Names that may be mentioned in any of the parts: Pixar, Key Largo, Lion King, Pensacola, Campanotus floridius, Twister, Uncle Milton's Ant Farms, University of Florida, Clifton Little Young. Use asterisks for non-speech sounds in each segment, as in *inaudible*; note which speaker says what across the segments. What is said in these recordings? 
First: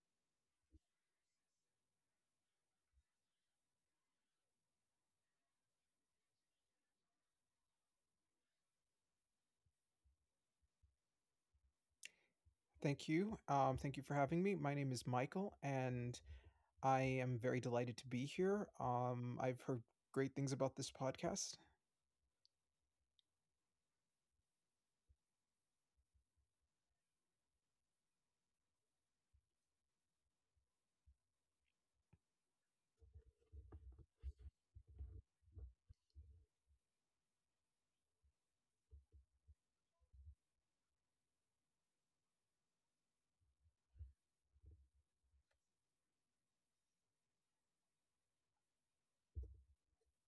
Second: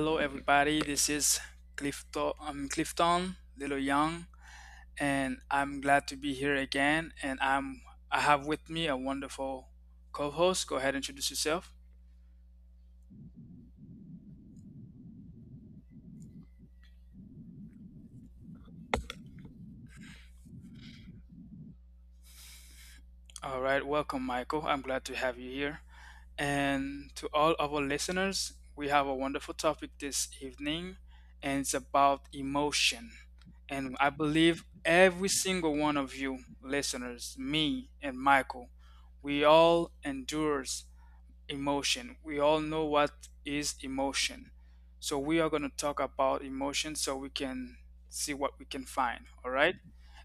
Speaker 1: hello, everybody. This is Clifton, Clifton Little Young, and I'm glad to be here again. And I have with me a wonderful co-host. Go ahead, and introduce yourself.
Speaker 2: Thank you. Thank you for having me. My name is Michael, and I am very delighted to be here. I've heard great things about this podcast.
Speaker 1: All right, welcome, Michael. I'm glad to have you here. And to all of our listeners, we have a wonderful topic this evening, and it's about emotion. And I believe every single one of you listeners, me and Michael, we all endures emotion. We all know what is emotion. So we are going to talk about emotion so we can see what we can find, all right?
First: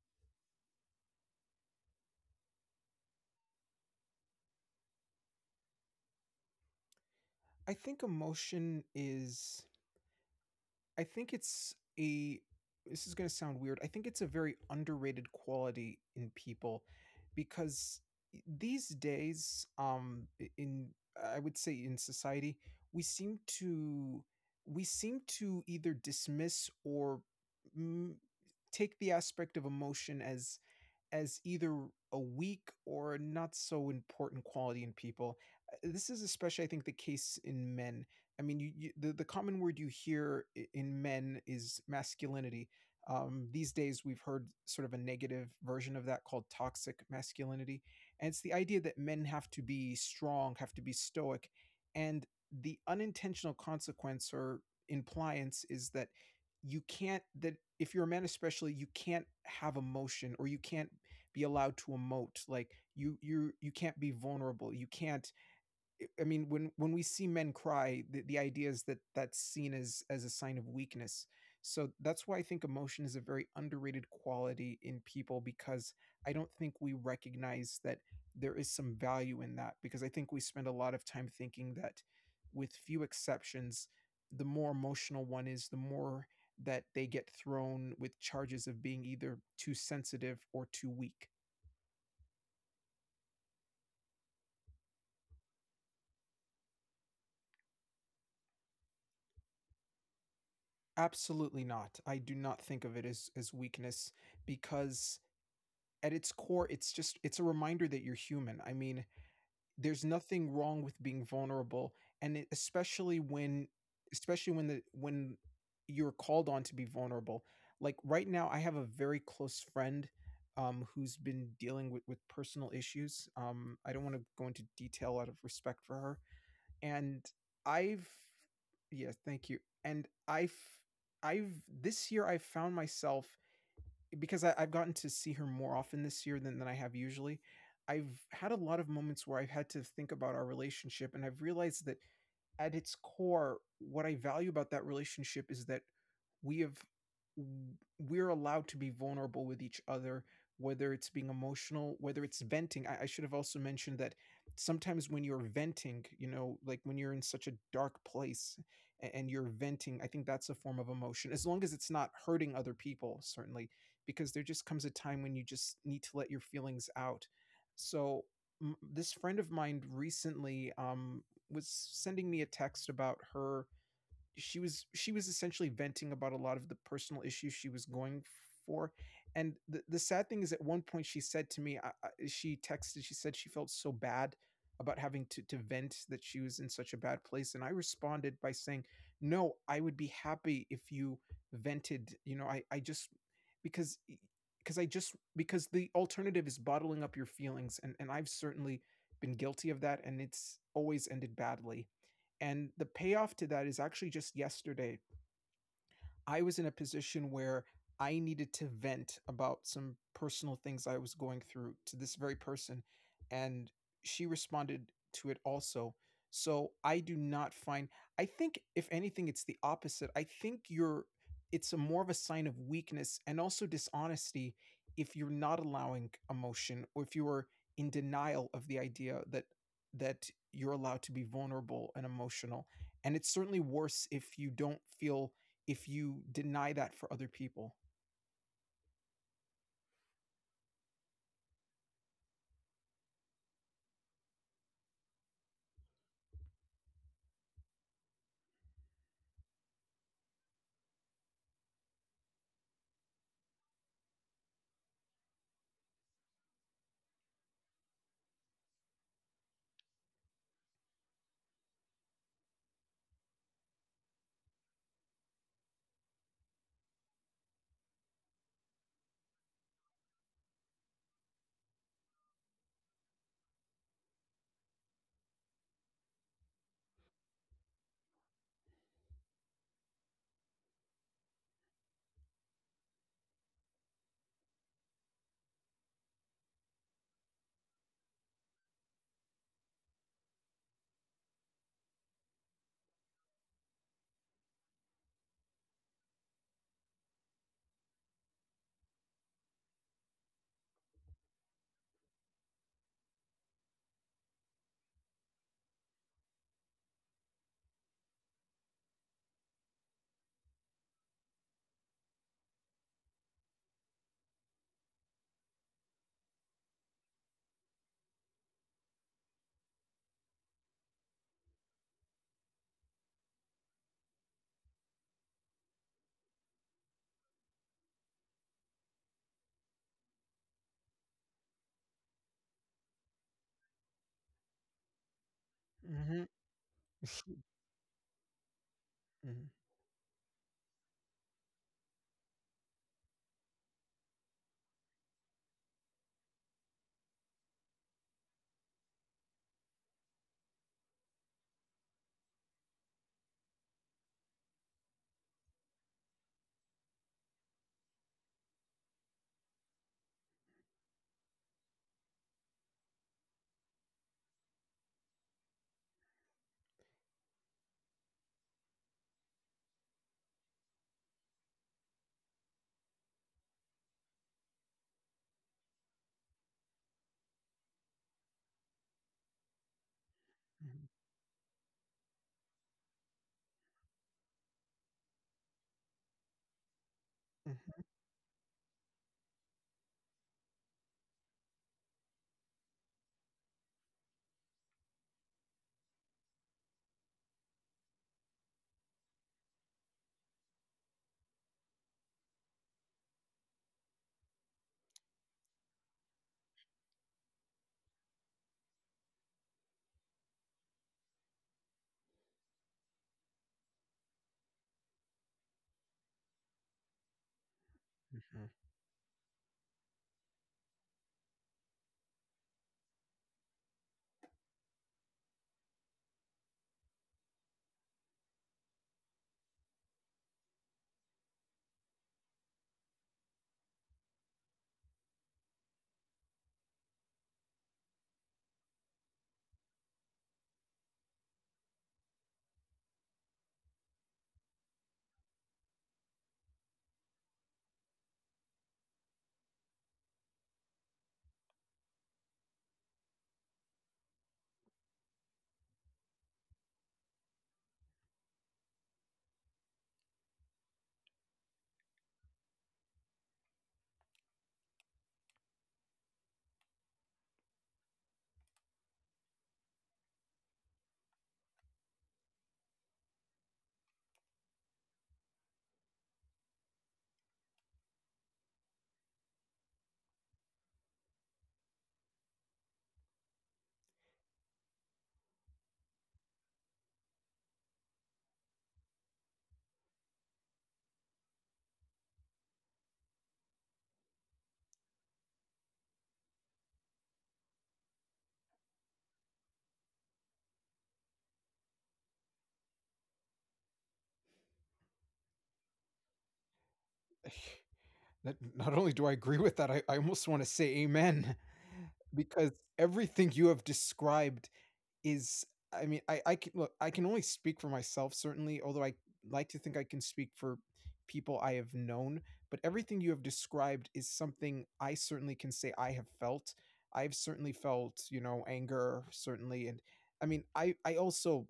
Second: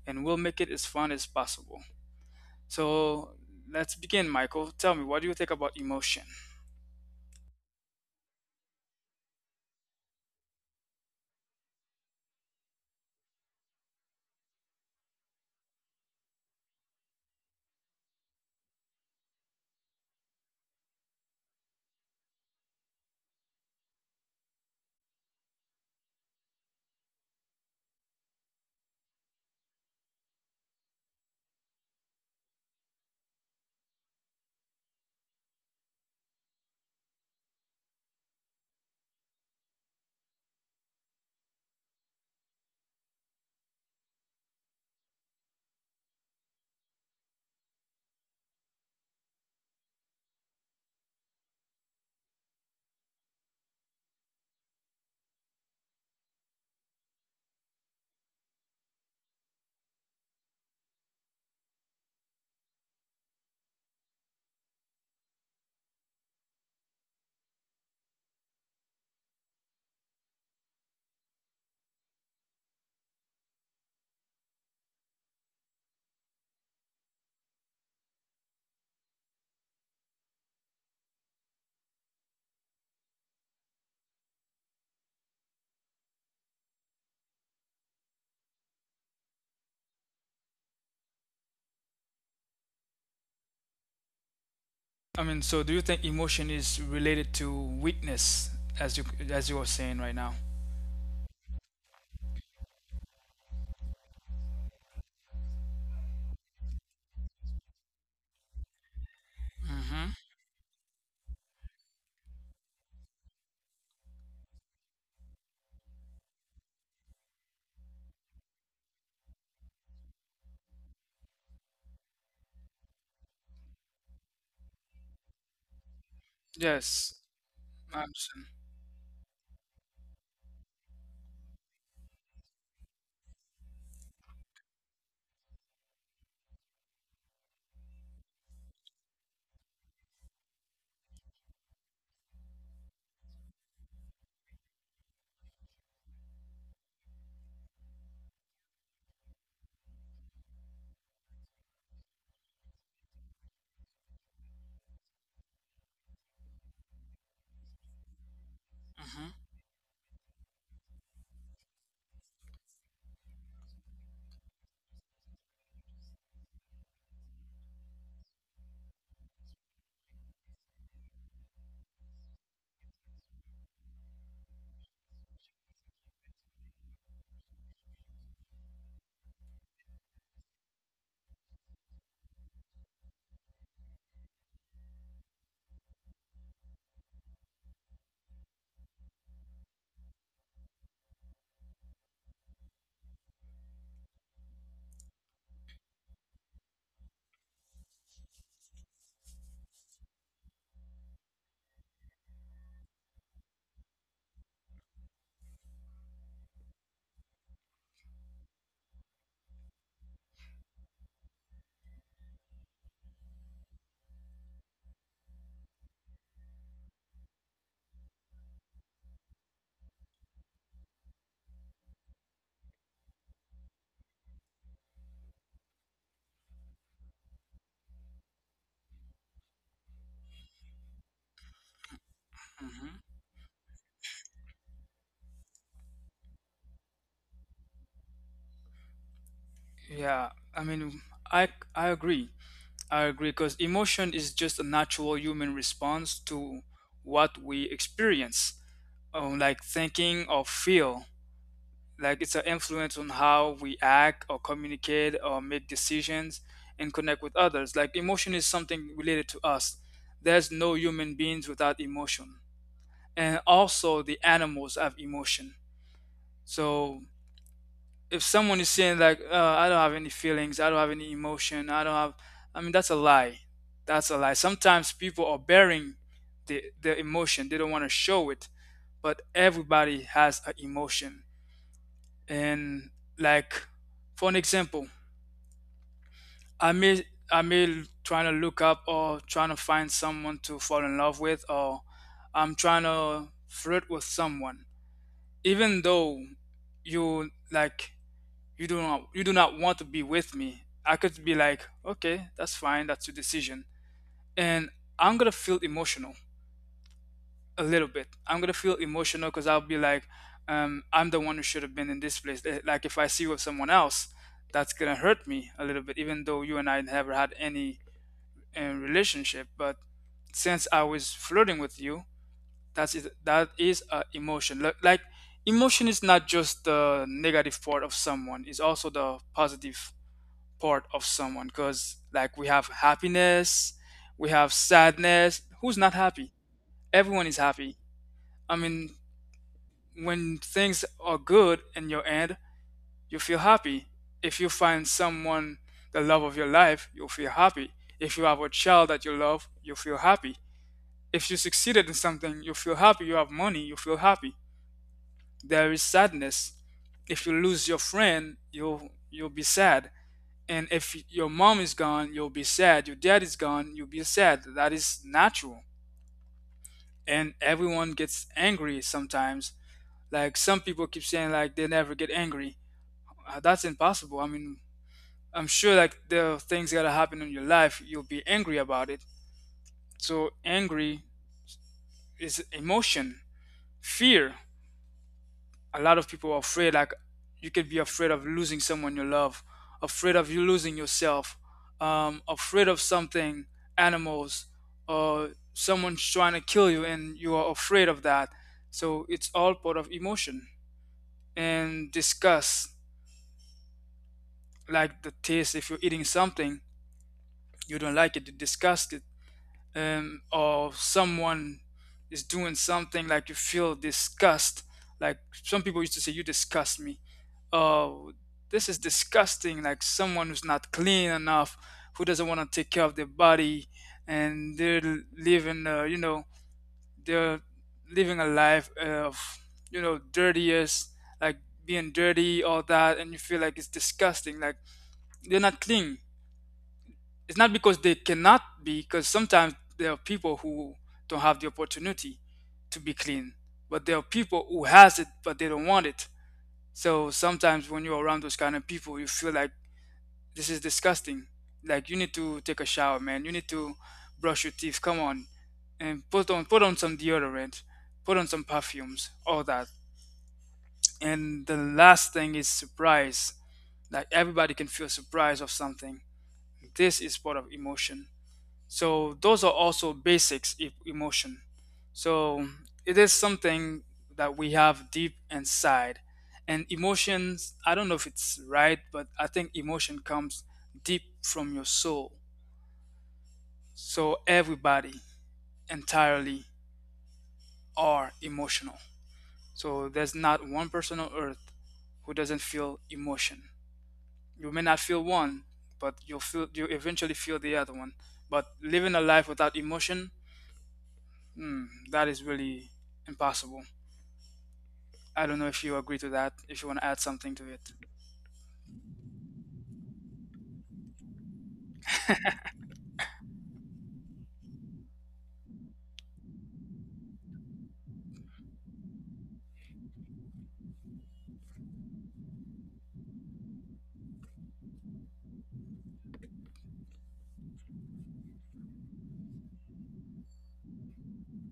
Speaker 1: And we'll make it as fun as possible. So let's begin, Michael. Tell me, what do you think about emotion?
Speaker 2: I think emotion is I think it's a this is going to sound weird. I think it's a very underrated quality in people because these days in I would say in society we seem to we seem to either dismiss or mm, take the aspect of emotion as either a weak or a not so important quality in people. This is especially, I think, the case in men. I mean, the common word you hear in men is masculinity. These days, we've heard sort of a negative version of that called toxic masculinity, and it's the idea that men have to be strong, have to be stoic, and the unintentional consequence or impliance is that you can't that if you're a man especially you can't have emotion or you can't be allowed to emote. Like you can't be vulnerable, you can't. I mean, when we see men cry, the idea is that that's seen as a sign of weakness. So that's why I think emotion is a very underrated quality in people, because I don't think we recognize that there is some value in that, because I think we spend a lot of time thinking that, with few exceptions, the more emotional one is, the more that they get thrown with charges of being either too sensitive or too weak.
Speaker 1: I mean, so do you think emotion is related to weakness as you as you were saying right now?
Speaker 2: Absolutely not. I do not think of it as weakness, because at its core it's a reminder that you're human. I mean, there's
Speaker 1: Mm-hmm.
Speaker 2: nothing wrong with being vulnerable, and it, especially when the when you're called on to be vulnerable. Like right now I have a very close friend who's been dealing with personal issues. I don't want to go into detail out of respect for her,
Speaker 1: Yes.
Speaker 2: and I've
Speaker 1: Absolutely.
Speaker 2: yes, thank you. And I've this year I've found myself because I've gotten to see her more often this year than, I have usually. I've had a lot of moments where I've had to think about our relationship, and I've realized that at its core, what I value about that relationship is that we have we're allowed to be vulnerable with each other, whether it's being emotional, whether it's venting. I should have also mentioned that sometimes when you're venting, like when you're in such a dark place and,
Speaker 1: Mm-hmm.
Speaker 2: and you're venting, I think that's a form of emotion, as long as it's not hurting other people, certainly, because there just comes a time when you just need to let your feelings out. So this friend of mine recently was sending me a text about her. She was she was essentially venting about a lot of the personal issues she was going for, and the sad thing is at one point she said to me she texted, she said she felt so bad about having to vent, that she was in such a bad place, and I responded by saying no, I would be happy if you vented. I just because because the alternative is bottling up your feelings, and I've certainly been guilty of that, and it's always ended badly. And the payoff to that is actually just yesterday. I was in a position where I needed to vent about some personal things I was going through to this very person, and she responded to it also. So I do not find, I think, if anything, it's the opposite. I think it's a more of a sign of weakness and also dishonesty if you're not allowing emotion, or if you are in denial of the idea that you're allowed to be vulnerable and emotional,
Speaker 1: Mm-hmm.
Speaker 2: and it's certainly worse if you don't feel if you deny that for other people.
Speaker 1: Yeah, I mean, I I agree. I agree because emotion is just a natural human response to what we experience, like thinking or feel. Like it's an influence on how we act or communicate or make decisions and connect with others. Like emotion is something related to us. There's no human beings without emotion. And also, the animals have emotion. So if someone is saying like I don't have any feelings, I don't have any emotion, I don't have, I mean that's a lie. That's a lie. Sometimes people are bearing their emotion, they don't want to show it, but everybody has an emotion. And like for an example, i may I may trying to look up or trying to find someone to fall in love with, or I'm trying to flirt with someone. Even though you like, you do not want to be with me, I could be like, okay, that's fine, that's your decision. And I'm gonna feel emotional a little bit. I'm gonna feel emotional because I'll be like, I'm the one who should have been in this place. Like if I see you with someone else, that's gonna hurt me a little bit, even though you and I never had any relationship. But since I was flirting with you, that is a emotion. Like emotion is not just the negative part of someone, it's also the positive part of someone. Because like we have happiness, we have sadness. Who's not
Speaker 2: Mhm,
Speaker 1: happy? Everyone is happy, I mean,
Speaker 2: mhm,
Speaker 1: when things are good in your end, you feel happy. If you find someone, the love of your life, you'll feel happy. If you have a child that you love, you feel happy. If you succeeded in something, you feel happy. You have money, you feel happy. There is sadness. If you lose your friend, you'll be sad. And if your mom is gone, you'll be sad. Your dad is gone, you'll be sad. That is natural. And everyone gets angry sometimes. Like some people keep saying like they never get angry. That's impossible. I mean, I'm sure like there are things that happen in your life, you'll be angry about it. So
Speaker 2: mhm,
Speaker 1: angry is emotion. Fear, a lot of people are afraid. Like you could be afraid of losing someone you love, afraid of you losing yourself, afraid of something, animals, or someone's trying to kill you and you are afraid of that. So it's all part of emotion. And disgust, like the taste, if you're eating something you don't like it, you disgust it. Or someone is doing something like you feel disgust. Like some people used to say, you disgust me. Oh,
Speaker 2: mhm,
Speaker 1: this is disgusting. Like someone who's not clean enough, who doesn't want to take care of their body, and they're living you know, they're living a life of, you know, dirtiest, like being dirty, all that, and you feel like it's disgusting. Like they're not clean. It's not because they cannot be, because sometimes there are people who don't have the opportunity to be clean. But there are people who has it, but they don't want it. So sometimes when you're around those kind of people, you feel like this is disgusting. Like you need to take a shower, man. You need to brush your teeth, come on. And put on some deodorant, put on some perfumes, all that. And the last thing is surprise. Like everybody can feel surprise of something. This is part of emotion. So those are also basics emotion. So it is something that we have deep inside. And emotions, I don't know if it's right, but I think emotion comes deep from your soul. So everybody entirely are emotional. So there's not one person on earth who doesn't feel emotion. You may not feel one, but you eventually feel the other one. But living a life without emotion, that is really impossible. I don't know if you agree to that, if you want to add
Speaker 2: mhm.
Speaker 1: something to it.
Speaker 2: *laughs* That, *sighs* not only do I agree with that, I almost want to say amen *laughs* because everything you have described is, I mean, I can look, I can only speak for myself, certainly, although I like to think I can speak for people I have known. But everything you have described is something I certainly can say I have felt. I've certainly felt, you know, anger, certainly. And I mean, I also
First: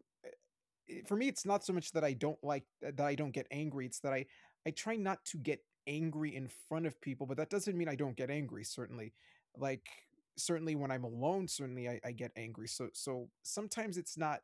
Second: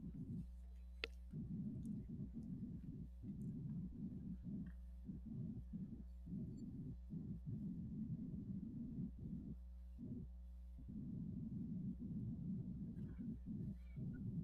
Speaker 2: for me it's not so much that I don't like that I don't get angry, it's that I try not to get angry in front of people, but that doesn't mean I don't get angry, certainly. Like certainly when I'm alone, certainly I get angry. So sometimes it's not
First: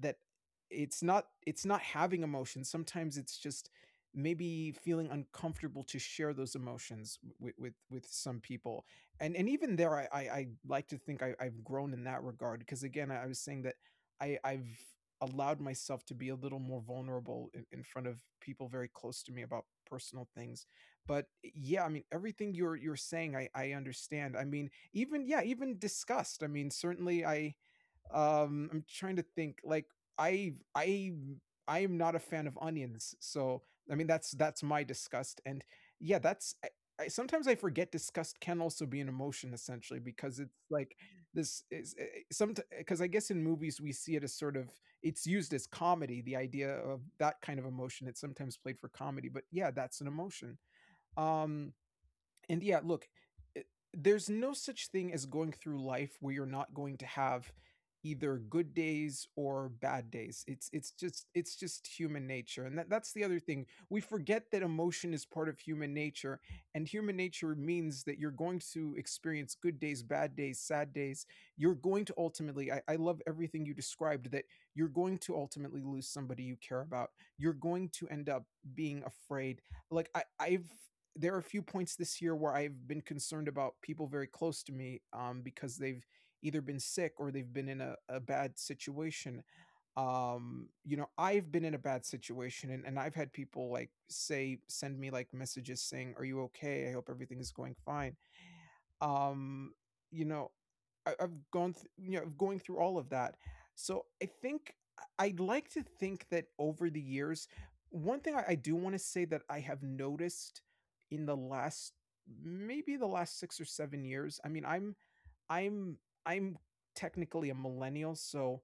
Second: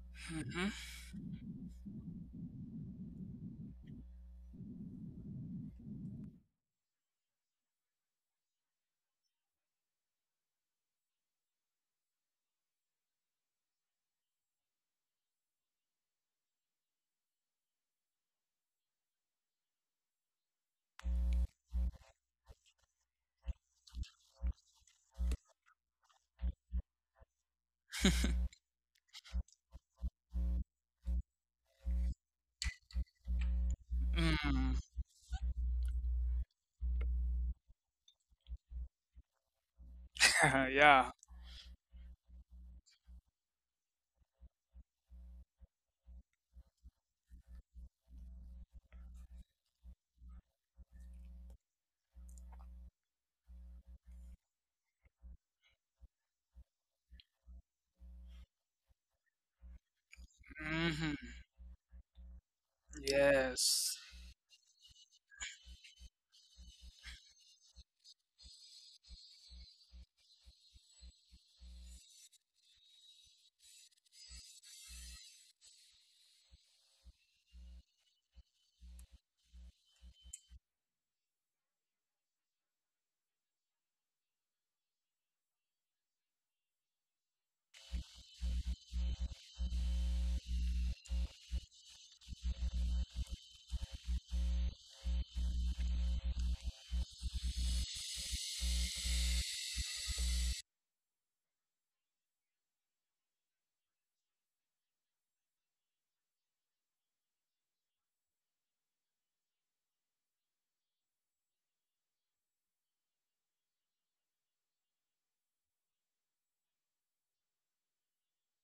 Speaker 2: that
Speaker 1: hmm
Speaker 2: it's not having emotions, sometimes it's just maybe feeling uncomfortable to share those emotions with with some people. And even there I like to think I've grown in that regard, because again I was saying that I've allowed myself to be a little more vulnerable in front of people very close to me about personal things. But yeah, I mean, everything you're saying I understand. I mean, even yeah, even disgust. I mean, certainly I'm trying to think like i i I am not a fan of onions, so I mean that's
Speaker 1: Mm.
Speaker 2: my disgust. And yeah, that's sometimes I forget disgust can also be an emotion, essentially, because it's
Speaker 1: *laughs*
Speaker 2: like
Speaker 1: Yeah.
Speaker 2: this is some, because I guess in movies we see it as sort of it's used as comedy, the idea of that kind of emotion, it's sometimes played for comedy, but yeah, that's an emotion. um and yeah, look, i- there's no such thing as going through life where you're not going to have either good days or bad days. It's just
Speaker 1: hmm
Speaker 2: human nature. And that's the other thing.
Speaker 1: Yes.
Speaker 2: We forget that emotion is part of human nature, and human nature means that you're going to experience good days, bad days, sad days. You're going to ultimately I love everything you described, that you're going to ultimately lose somebody you care about. You're going to end up being afraid. Like I've there are a few points this year where I've been concerned about people very close to me, because they've either been sick or they've been in a bad situation. You know, I've been in a bad situation, and, I've had people like say, send me like messages saying, "Are you okay? I hope everything is going fine." Um, you know, I've gone, you know, going through all of that. So I think would like to think that over the years, one thing I do want to say that I have noticed in the last maybe the last 6 or 7 years. I mean, I'm I'm technically a millennial, so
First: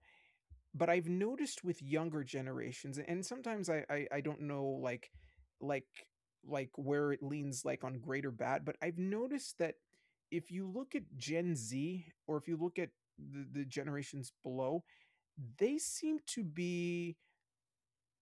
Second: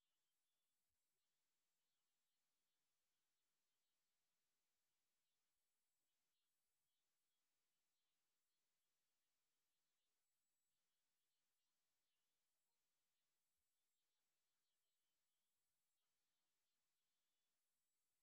Speaker 2: but I've noticed with younger generations, and sometimes I don't know like like where it leans, like on great or bad, but I've noticed that if you look at Gen Z, or if you look at the generations below, they seem to be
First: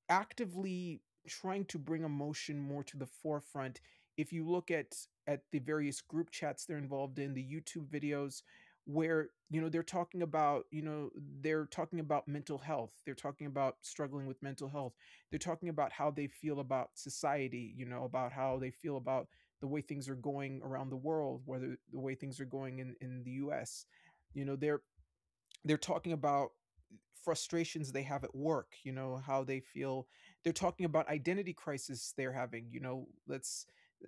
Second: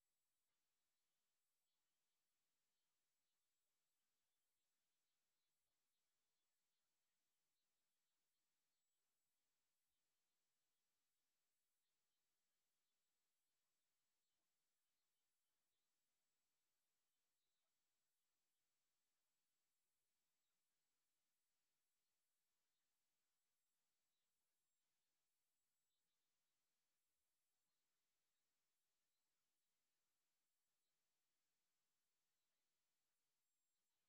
Speaker 2: actively trying to bring emotion more to the forefront. If you look at the various group chats they're involved in, the YouTube videos where, you know, they're talking about, you know, they're talking about mental health, they're talking about struggling with mental health, they're talking about how they feel about society, you know, about how they feel about the way things are going around the world, whether the way things are going in the US, you know, they're talking about frustrations they have at work, you know, how they feel. They're talking about identity crisis they're having, you know, let's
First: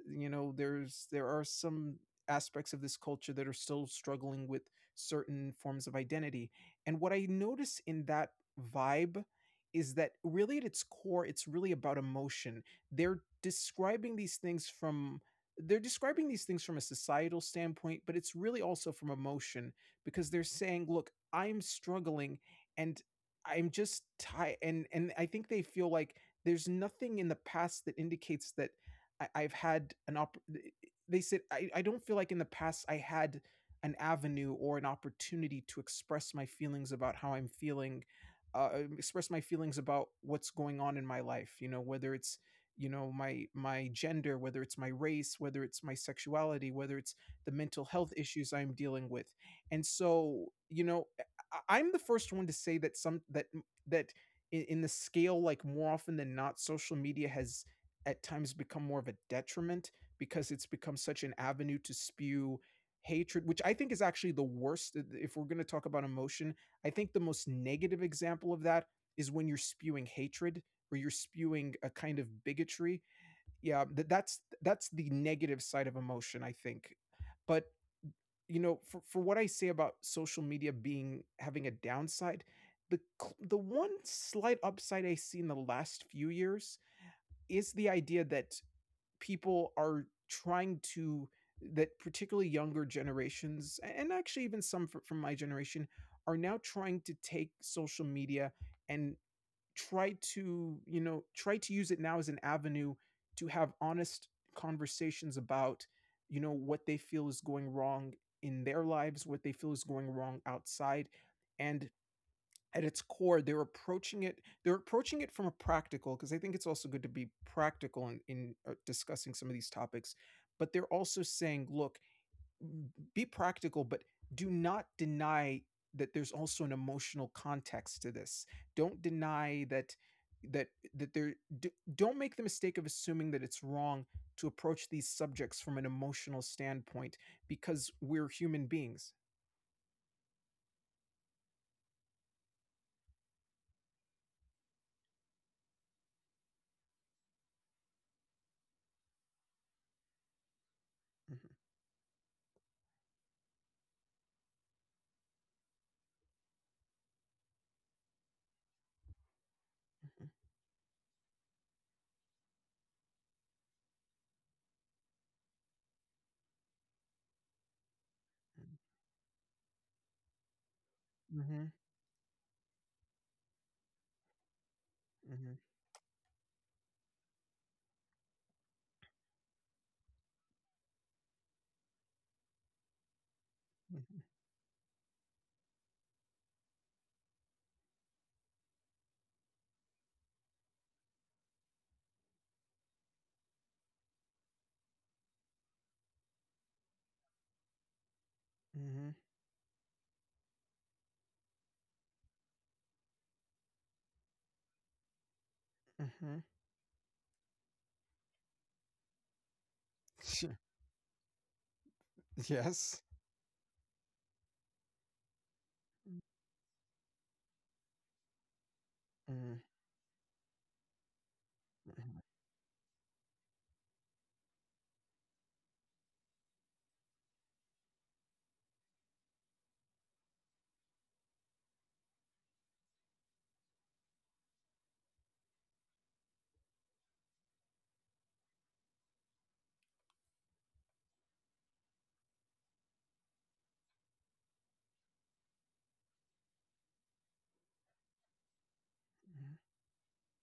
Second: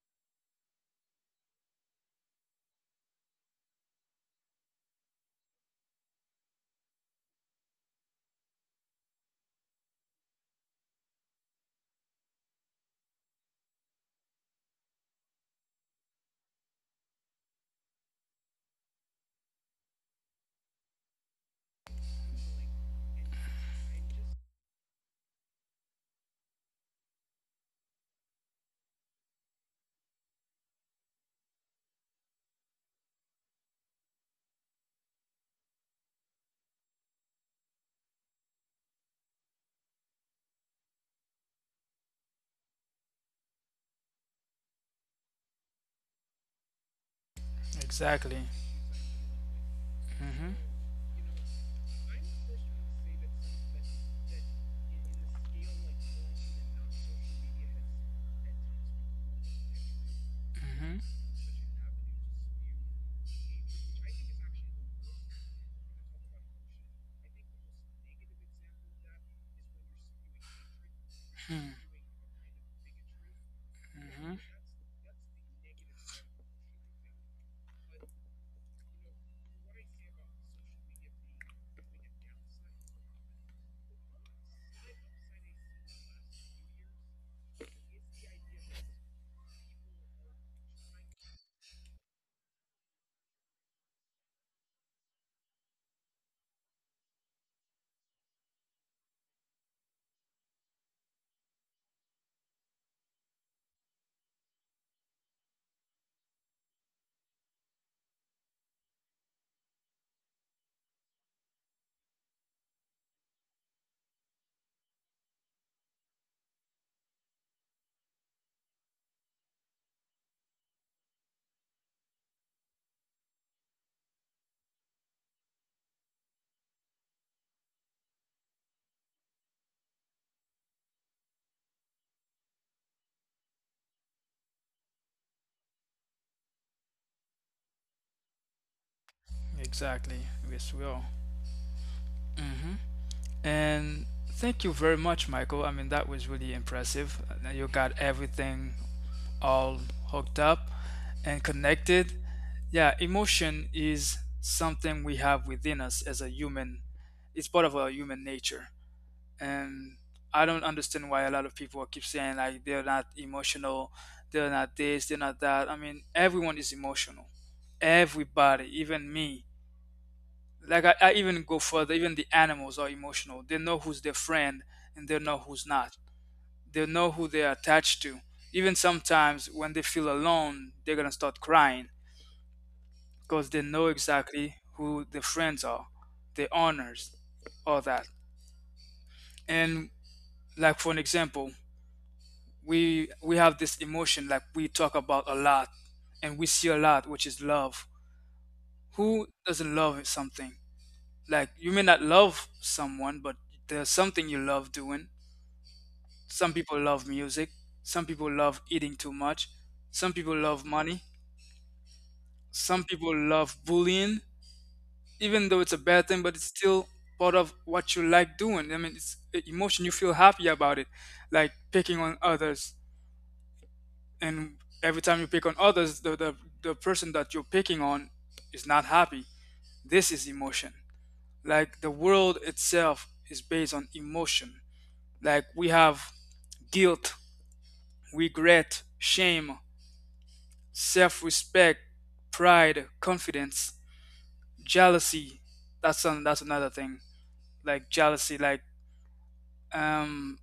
Speaker 2: you know, there are some aspects of this culture that are still struggling with certain forms of identity. And what I notice in that vibe is that really at its core it's really about emotion. they're describing these things from they're describing these things from a societal standpoint, but it's really also from emotion, because they're saying, look, I'm struggling, and I'm just tired. And I think they feel like there's nothing in the past that indicates that I, I've had an op. They said, I don't feel like in the past I had an avenue or an opportunity to express my feelings about how I'm feeling, express my feelings about what's going on in my life." You know, whether it's my gender, whether it's my race, whether it's my sexuality, whether it's the mental health
Speaker 1: Exactly.
Speaker 2: issues I'm dealing with. And so,
Speaker 1: hmm
Speaker 2: I'm the first one to say that some that that in the scale, like, more often than not, social media has at times become more of a detriment because it's become
Speaker 1: hmm
Speaker 2: such an avenue to spew hatred, which I think is actually the worst. If we're going to talk about emotion, I think the most negative example of that is when you're spewing hatred or you're spewing a kind of bigotry. Yeah, th-
Speaker 1: hmm
Speaker 2: that's that's the negative side of emotion, I think. But, you know, for what I say about social media being having a downside, the one slight upside I see in the last few years is the idea that people are trying to that particularly younger generations, and actually even some from my generation, are now trying to take social media and try to, you know, try to use it now as an avenue to have honest conversations about, you know, what they feel is going wrong in their lives, what they feel is going wrong outside. And at its core, they're approaching it from a practical, because I think it's also good to be practical in, discussing some of these topics. But they're also saying, look, be practical, but do not deny that there's also an emotional context to this. Don't deny that that there don't make the mistake of assuming that it's wrong to approach these subjects from an emotional standpoint because we're human beings.
Speaker 1: Exactly. Yes, we will. hmm And thank you very much, Michael. I mean, that was really impressive. You got everything all hooked up and connected. Yeah, emotion is something we have within us as a human. It's part of our human nature. And
Speaker 2: Mm-hmm.
Speaker 1: I don't understand why a lot of people keep saying like they're not emotional, they're not this, they're not that. I mean, everyone is emotional. Everybody, even me, like I even go
Speaker 2: Mm-hmm.
Speaker 1: further, even the animals are emotional. They know who's their friend and they know
Speaker 2: Mm-hmm.
Speaker 1: who's not. They know who they're attached to. Even sometimes when they feel alone, they're gonna start crying because they know exactly who their friends are, their honors, all that. And like for an example, we have this emotion like we talk about a lot and we see a lot, which is love.
Speaker 2: Mm-hmm.
Speaker 1: Who doesn't love something? Like you may not love someone, but there's something you love doing.
Speaker 2: Mm-hmm. Mm-hmm.
Speaker 1: Some people love music. Some people love eating too much. Some people
Speaker 2: Sure.
Speaker 1: love money.
Speaker 2: *laughs*
Speaker 1: Some
Speaker 2: Yes.
Speaker 1: people love bullying, even though it's a bad thing, but it's still part of what you like doing. I mean, it's a
Speaker 2: Mm-hmm.
Speaker 1: emotion, you feel happy about it, like picking on
Speaker 2: Mm-hmm.
Speaker 1: others. And every time you pick on others, the person that you're picking on is not happy. This is emotion. Like the world itself is based on emotion. Like we have guilt, regret, shame, self respect, pride, confidence, jealousy. That's an, that's another thing. Like jealousy, like um,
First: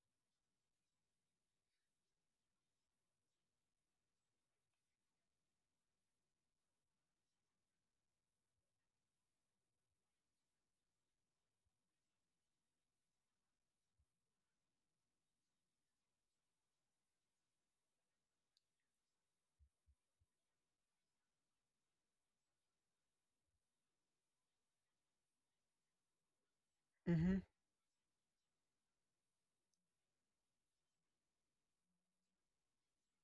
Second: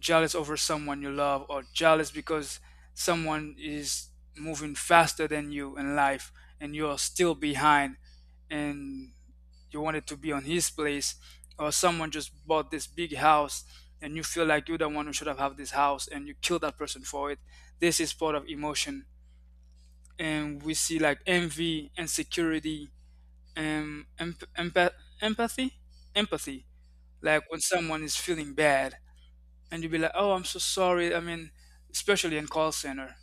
Speaker 1: jealous over someone you love, or jealous because someone is moving faster than you in life, and you're still behind, and you wanted to be on his place, or someone just bought this big house. And you feel like you're the one who should have had this house, and you kill that person for it. This is part of emotion. And we see like envy, insecurity, and empathy, empathy.
Speaker 2: Mm-hmm, mm-hmm.
Speaker 1: Like when someone is feeling bad, and you be like, "Oh, I'm so sorry." I mean, especially in call center,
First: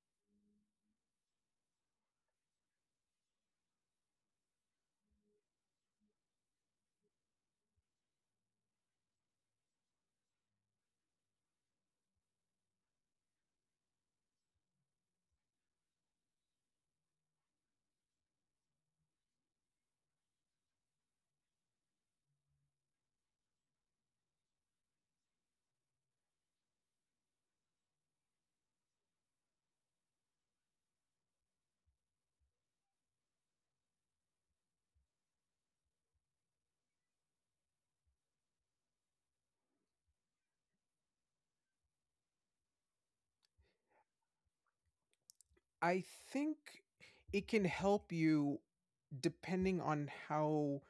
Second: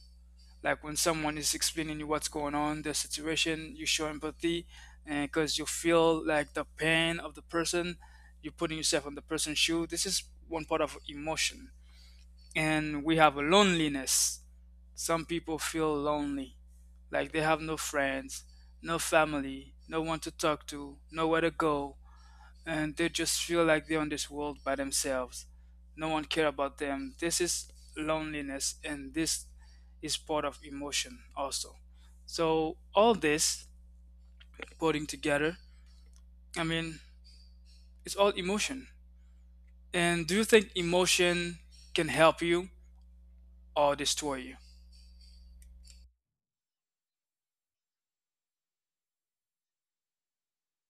Speaker 1: like when someone is explaining you what's going on, their situation, you show empathy, and because you feel like the pain of the person, you're putting yourself on the person's shoe. This is one part of emotion. And we have a loneliness. Some people feel lonely, like they have no friends, no family, no one to talk to, nowhere to go, and they just feel like they're on this world by themselves. No one care about them. This is loneliness, and this is part of emotion also. So all this putting together, I mean, it's all emotion. And do you think emotion can help you or destroy you?
Speaker 2: I think it can help you depending on how—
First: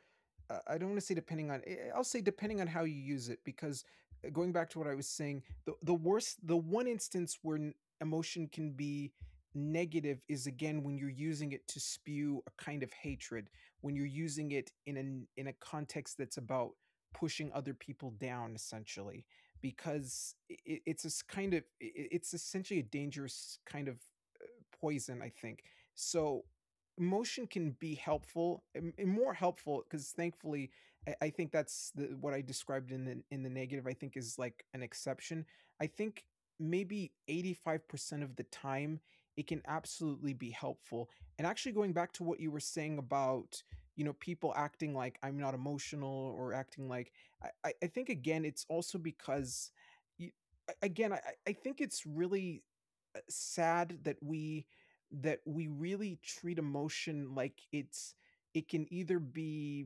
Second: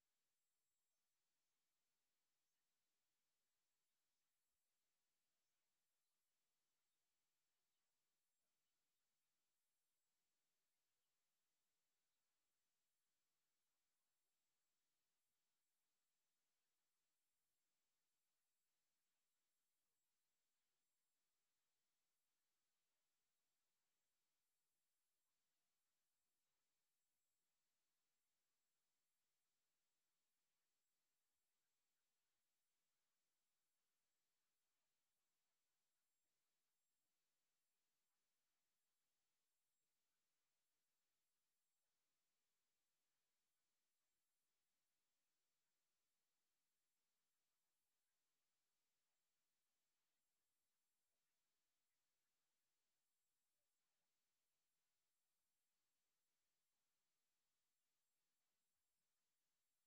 Speaker 2: I don't want to say depending on— will say depending on how you use it, because, going back to what I was saying, the one instance where emotion can be negative is, again, when you're using it to spew a kind of hatred, when you're using it in an in a context that's about pushing other people down, essentially, because it's this kind of— it's essentially a dangerous kind of poison, I think. So, motion can be helpful, and more helpful, because thankfully think that's what I described in the— in the negative I think is like an exception. I think maybe 85% of the time it can absolutely be helpful. And actually, going back to what you were saying about, you know, people acting like I'm not emotional, or acting like— think, again, it's also because you, again, I think it's really sad that we— that we really treat emotion like it's— it can either be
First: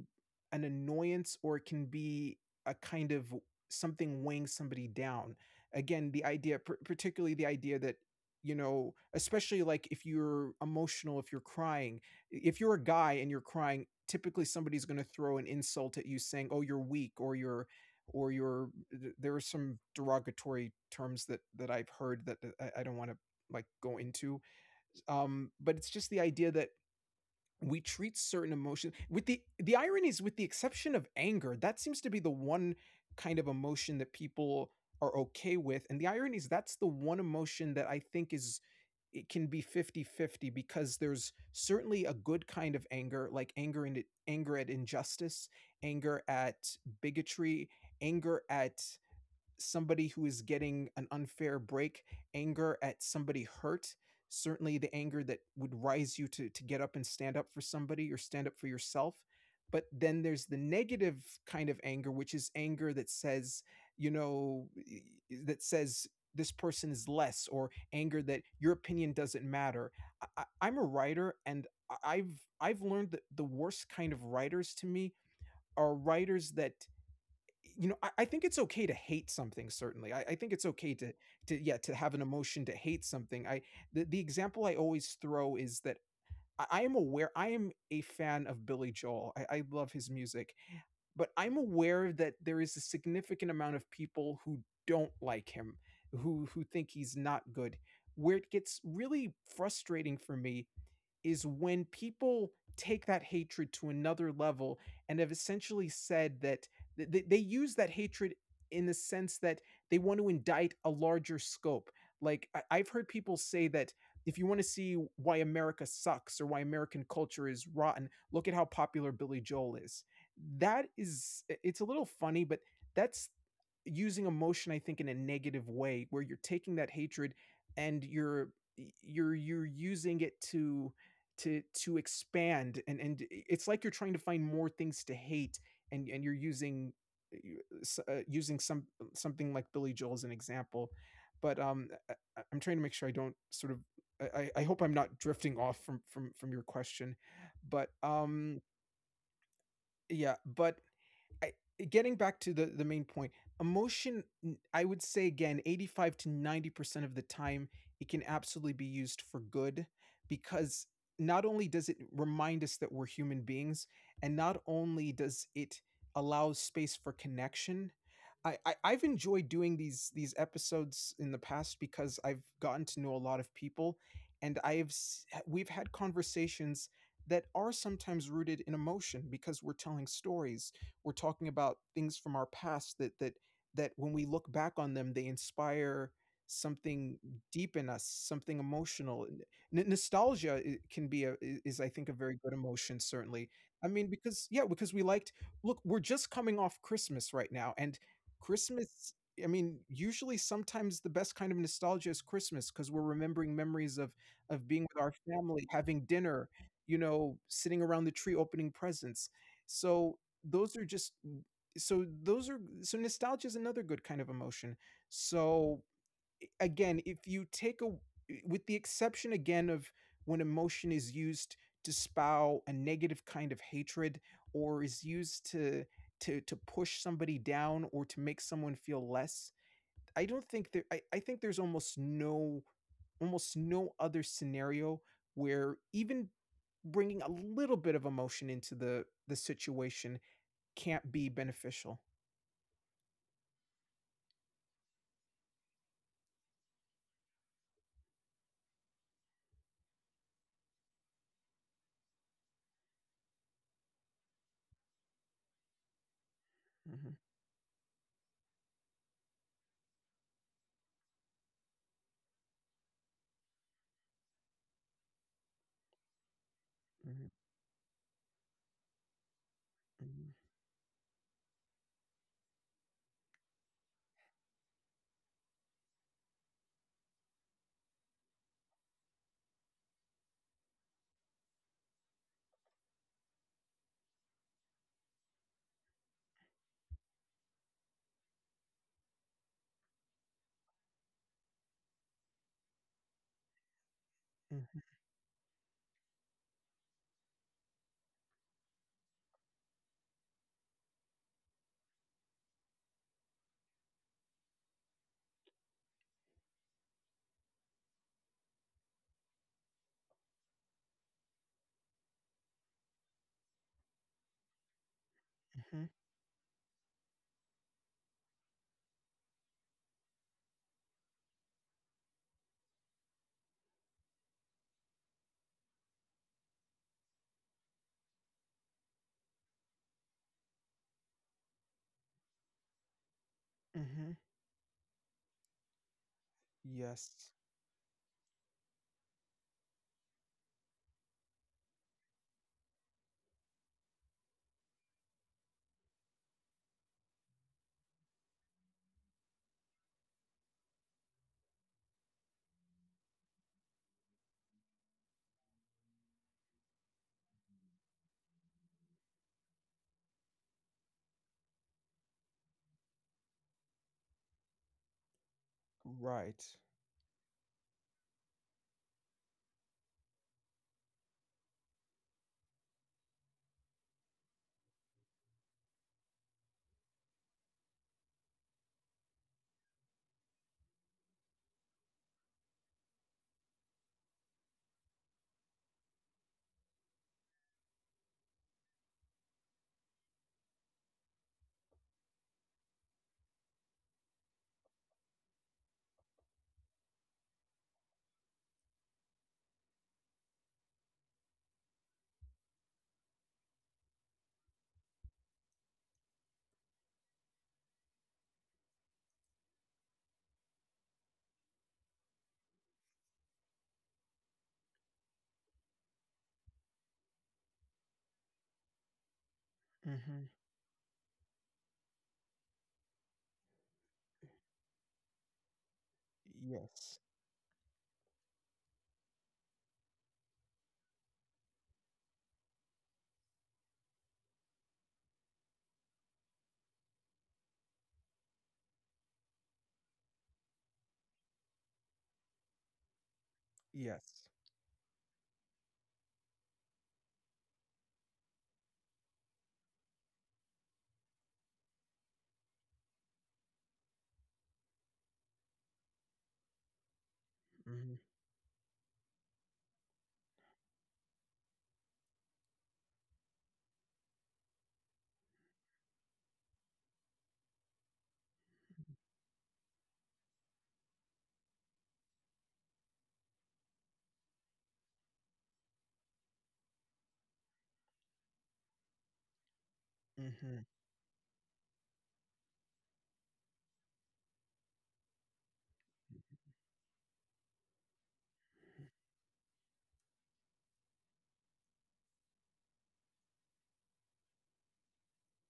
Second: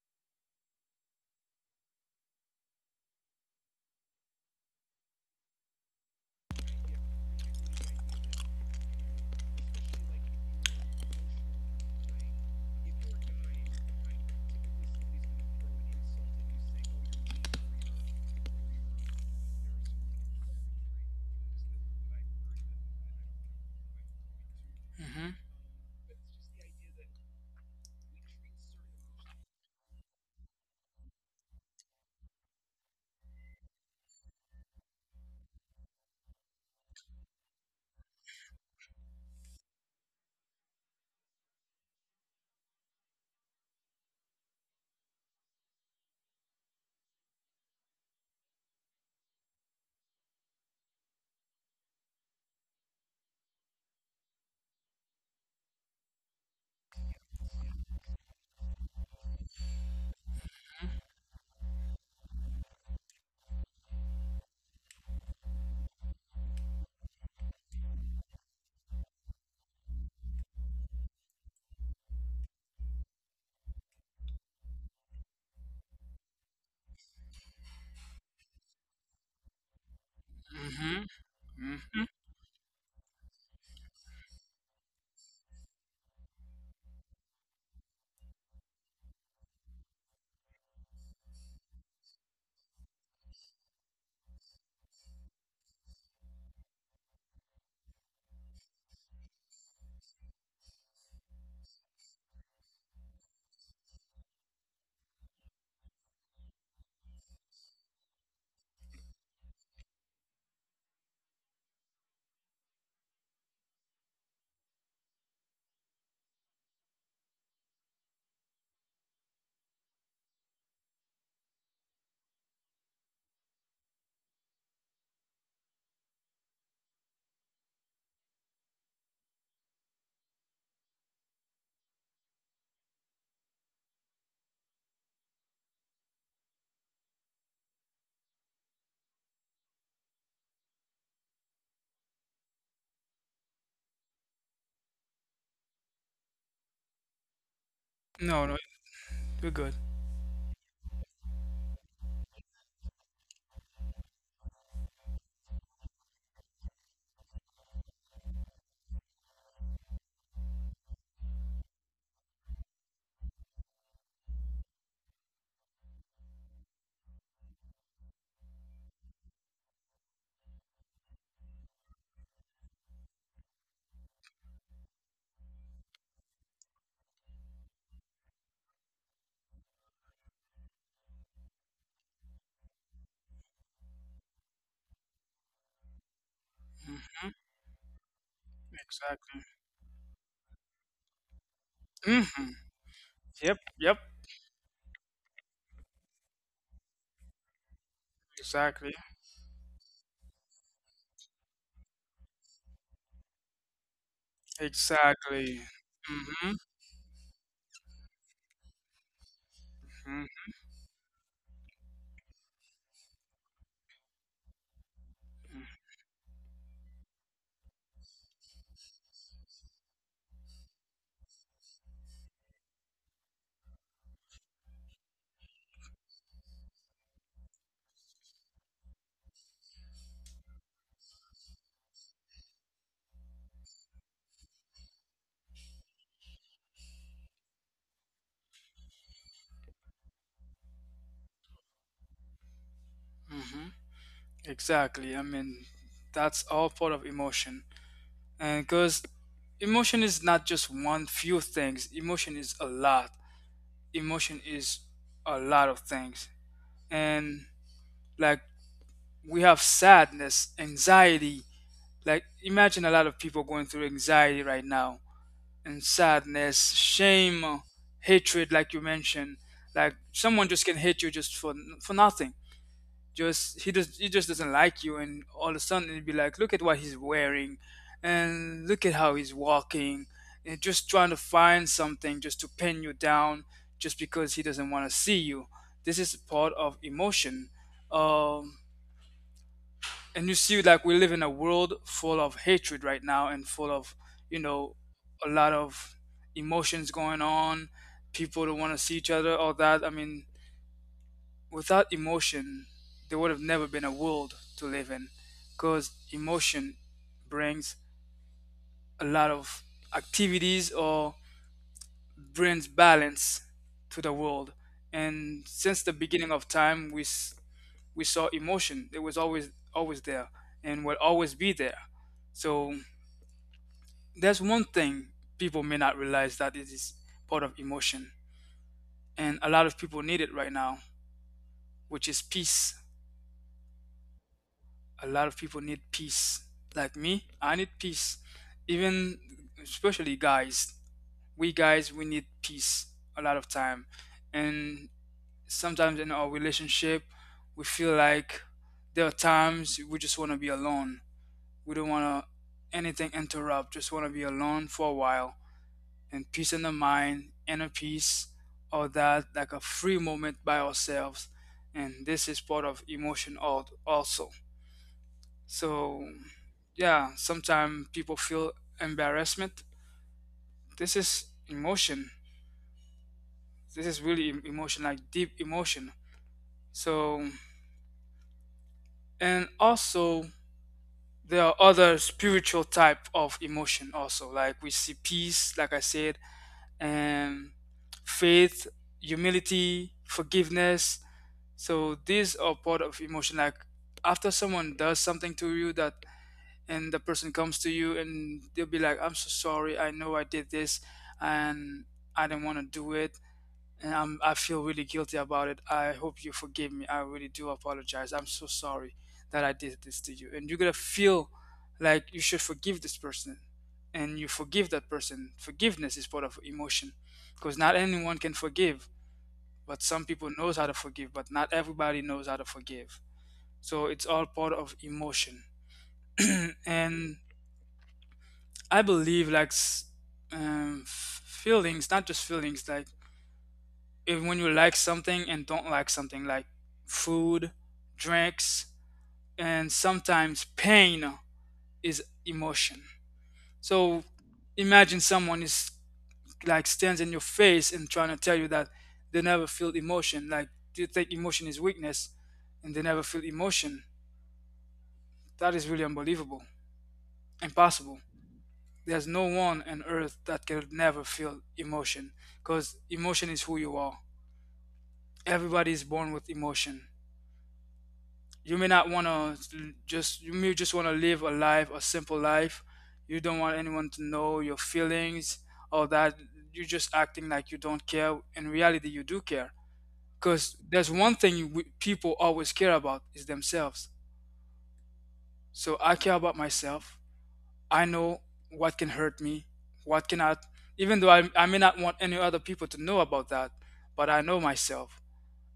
Speaker 2: an annoyance, or it can be a kind of something weighing somebody down. Again, the idea, particularly the idea that, you know, especially, like, if you're emotional, if you're crying, if you're a guy and you're crying, typically somebody's going to throw an insult at you saying, oh, you're weak, or you're— or you're— there are some derogatory terms that I've heard that, I don't want to, like, go into. But it's just the idea that we treat certain emotions with— the irony is, with the exception of anger, that seems to be the one kind of emotion that people are okay with. And the irony is, that's the one emotion that I think is— it can be 50-50, because there's certainly a good kind of anger, like anger— and anger at injustice, anger at bigotry, anger at somebody who is getting an unfair break, anger at somebody hurt, certainly the anger that would rise you to, get up and stand up for somebody, or stand up for yourself. But then there's the negative kind of anger, which is anger that says, you know, that says this person is less, or anger that your opinion doesn't matter. Am a writer, and I've learned that the worst kind of writers to me are writers that, you know, I think it's okay to hate something. Certainly, I think it's okay to—
Speaker 1: hmm hmm
Speaker 2: have an emotion to hate something. I— the example I always throw is that, I am aware— I am a fan of Billy Joel. I love his music, but I'm aware that there is a significant amount of people who don't like him, who think he's not good. Where it gets really frustrating for me is when people take that hatred to another level and have essentially said that— they use that hatred in the sense that they want to indict a larger scope. Like, I've heard people say that if you want to see why America sucks, or why American culture is rotten, look at how popular Billy Joel is. That is— it's a little funny, but that's using emotion, I think, in a negative way, where you're taking that hatred and you're— you're using it to— expand and— it's like you're trying to find more things to hate, and you're using— uh, using some something like Billy Joel as an example. But am trying to make sure I don't sort of— I hope I'm not drifting off from your question, but
Speaker 1: No, no, you're good.
Speaker 2: yeah. But I, getting back to the main point, emotion, I would say, again, 85 to 90% of the time, it can absolutely be used for good, because not only does it remind us that we're human beings, and not only does it allow space for connection. I've enjoyed doing these episodes in the past, because I've gotten to know a lot of people, and we've had conversations that are sometimes rooted in emotion, because we're telling stories, we're talking about things from our past that when we look back on them, they inspire something
Speaker 1: hmm
Speaker 2: deep in us, something emotional.
Speaker 1: Exactly.
Speaker 2: Nostalgia— can be a— is, I think, a
Speaker 1: hmm
Speaker 2: very good emotion, certainly.
Speaker 1: Yep,
Speaker 2: I
Speaker 1: yep.
Speaker 2: mean, because, yeah, because we liked— look, we're just coming off Christmas right now, and
Speaker 1: Exactly.
Speaker 2: Christmas— I mean, usually, sometimes the best kind of nostalgia is Christmas, because we're remembering memories of— of being with our
Speaker 1: Exactly.
Speaker 2: family, having
Speaker 1: hmm
Speaker 2: dinner, you know, sitting around the tree, opening presents. So,
Speaker 1: Mm-hmm.
Speaker 2: those are just— so, those are— so nostalgia is another good kind of emotion. So, again, if you take a— with the exception, again, of when emotion is used to spout a negative kind of hatred, or is used to— push somebody down, or to make someone feel less, I don't think there— I think there's almost no— almost no other scenario where even bringing a little bit of emotion into the situation can't be beneficial.
Speaker 1: Mm-hmm. Exactly. I mean, that's all part of emotion. And because emotion is not just one few things, emotion is a lot. Emotion is a lot of things.
Speaker 2: Mhm,
Speaker 1: And like we have sadness, anxiety. Like imagine a lot of people going through anxiety right now. And sadness,
Speaker 2: mhm,
Speaker 1: shame, hatred, like you mentioned. Like
Speaker 2: mhm.
Speaker 1: someone just can hate you just for nothing. Just he just doesn't like you, and all of a sudden it'd be like, look at what he's wearing, and look at how he's walking, and just trying to find something just to pin you down, just because he doesn't want to see you. This is part of emotion. Um, and you see, like, we live in a world full of hatred right now and full of you know
Speaker 2: Mhm,
Speaker 1: a lot of emotions going on. People don't want to see each other, all that. I mean, without emotion there would have never been a world to live in, because emotion brings a lot of activities, or brings balance to the world. And since the
Speaker 2: mhm,
Speaker 1: beginning of time we saw emotion. It was always, always there, and will always be there. So there's one thing people may not realize that it is part of emotion, and a lot of people need it right now, which is peace.
Speaker 2: mhm.
Speaker 1: A lot of people need peace. Like me,
Speaker 2: Yes.
Speaker 1: I need peace. Even, especially guys, we need peace a lot of time. And sometimes in our relationship we feel like there are times we just want to be alone. We don't want to anything interrupt, just want to be alone for a while. And peace in the mind, inner peace, all that, like a free moment by ourselves. And this is part of emotion also. So,
Speaker 2: Right.
Speaker 1: yeah, sometimes people feel embarrassment. This is emotion. This is really emotion, like deep emotion. So, and also, there are other spiritual type of emotion also. Like we see peace, like I said, and faith, humility, forgiveness. So these are part of emotion. Like after someone does something to you that, and the person comes to you and they'll be like, "I'm so sorry. I know I did this, and I didn't want to do it, and I feel really guilty about it. I hope you forgive me. I really do apologize. I'm so sorry that I did this to you." And you're gonna feel like you should forgive this person, and you forgive that person. Forgiveness is part of emotion, because not anyone can forgive. But some people
Speaker 2: Mhm.
Speaker 1: knows how to forgive, but not everybody knows how to forgive. So it's all part of emotion. *clears throat*
Speaker 2: Yes.
Speaker 1: And I believe, like feelings, not just feelings, like if when you like something and don't like something, like food, drinks, and sometimes pain, is emotion. So
Speaker 2: Yes.
Speaker 1: imagine someone is like stands in your face and trying to tell you that they never feel emotion. Like, do you think emotion is weakness, and they never feel emotion? That is really unbelievable. Impossible.
Speaker 2: Mhm,
Speaker 1: There's no one on earth that can never feel emotion, because emotion is who you are. Everybody is born with emotion. You may not want to just, you may just want to live a life, a simple life. You don't want anyone to know your feelings, or that you're just acting like you don't care. In reality, you do care, because
Speaker 2: mhm.
Speaker 1: there's one thing people always care about is themselves. So I care about myself. I know what can hurt me, what cannot, even though I may not want any other people to know about that, but I know myself.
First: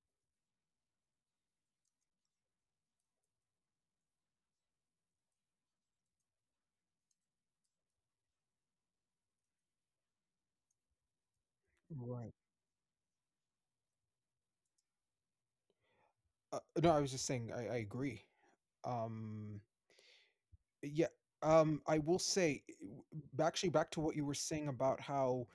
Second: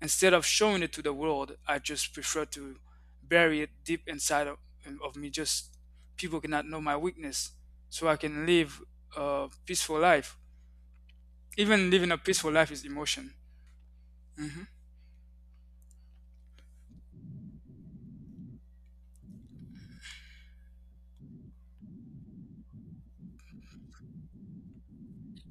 Speaker 1: Instead of showing it to the world, I just prefer to bury it deep inside of me. Just, people cannot know my weakness, so I can live a peaceful life. Even living a
Speaker 2: Right.
Speaker 1: peaceful life is emotion. Hmm.
Speaker 2: No, I was just saying I agree. Um Yeah. I will say, actually, back to what you were saying about how,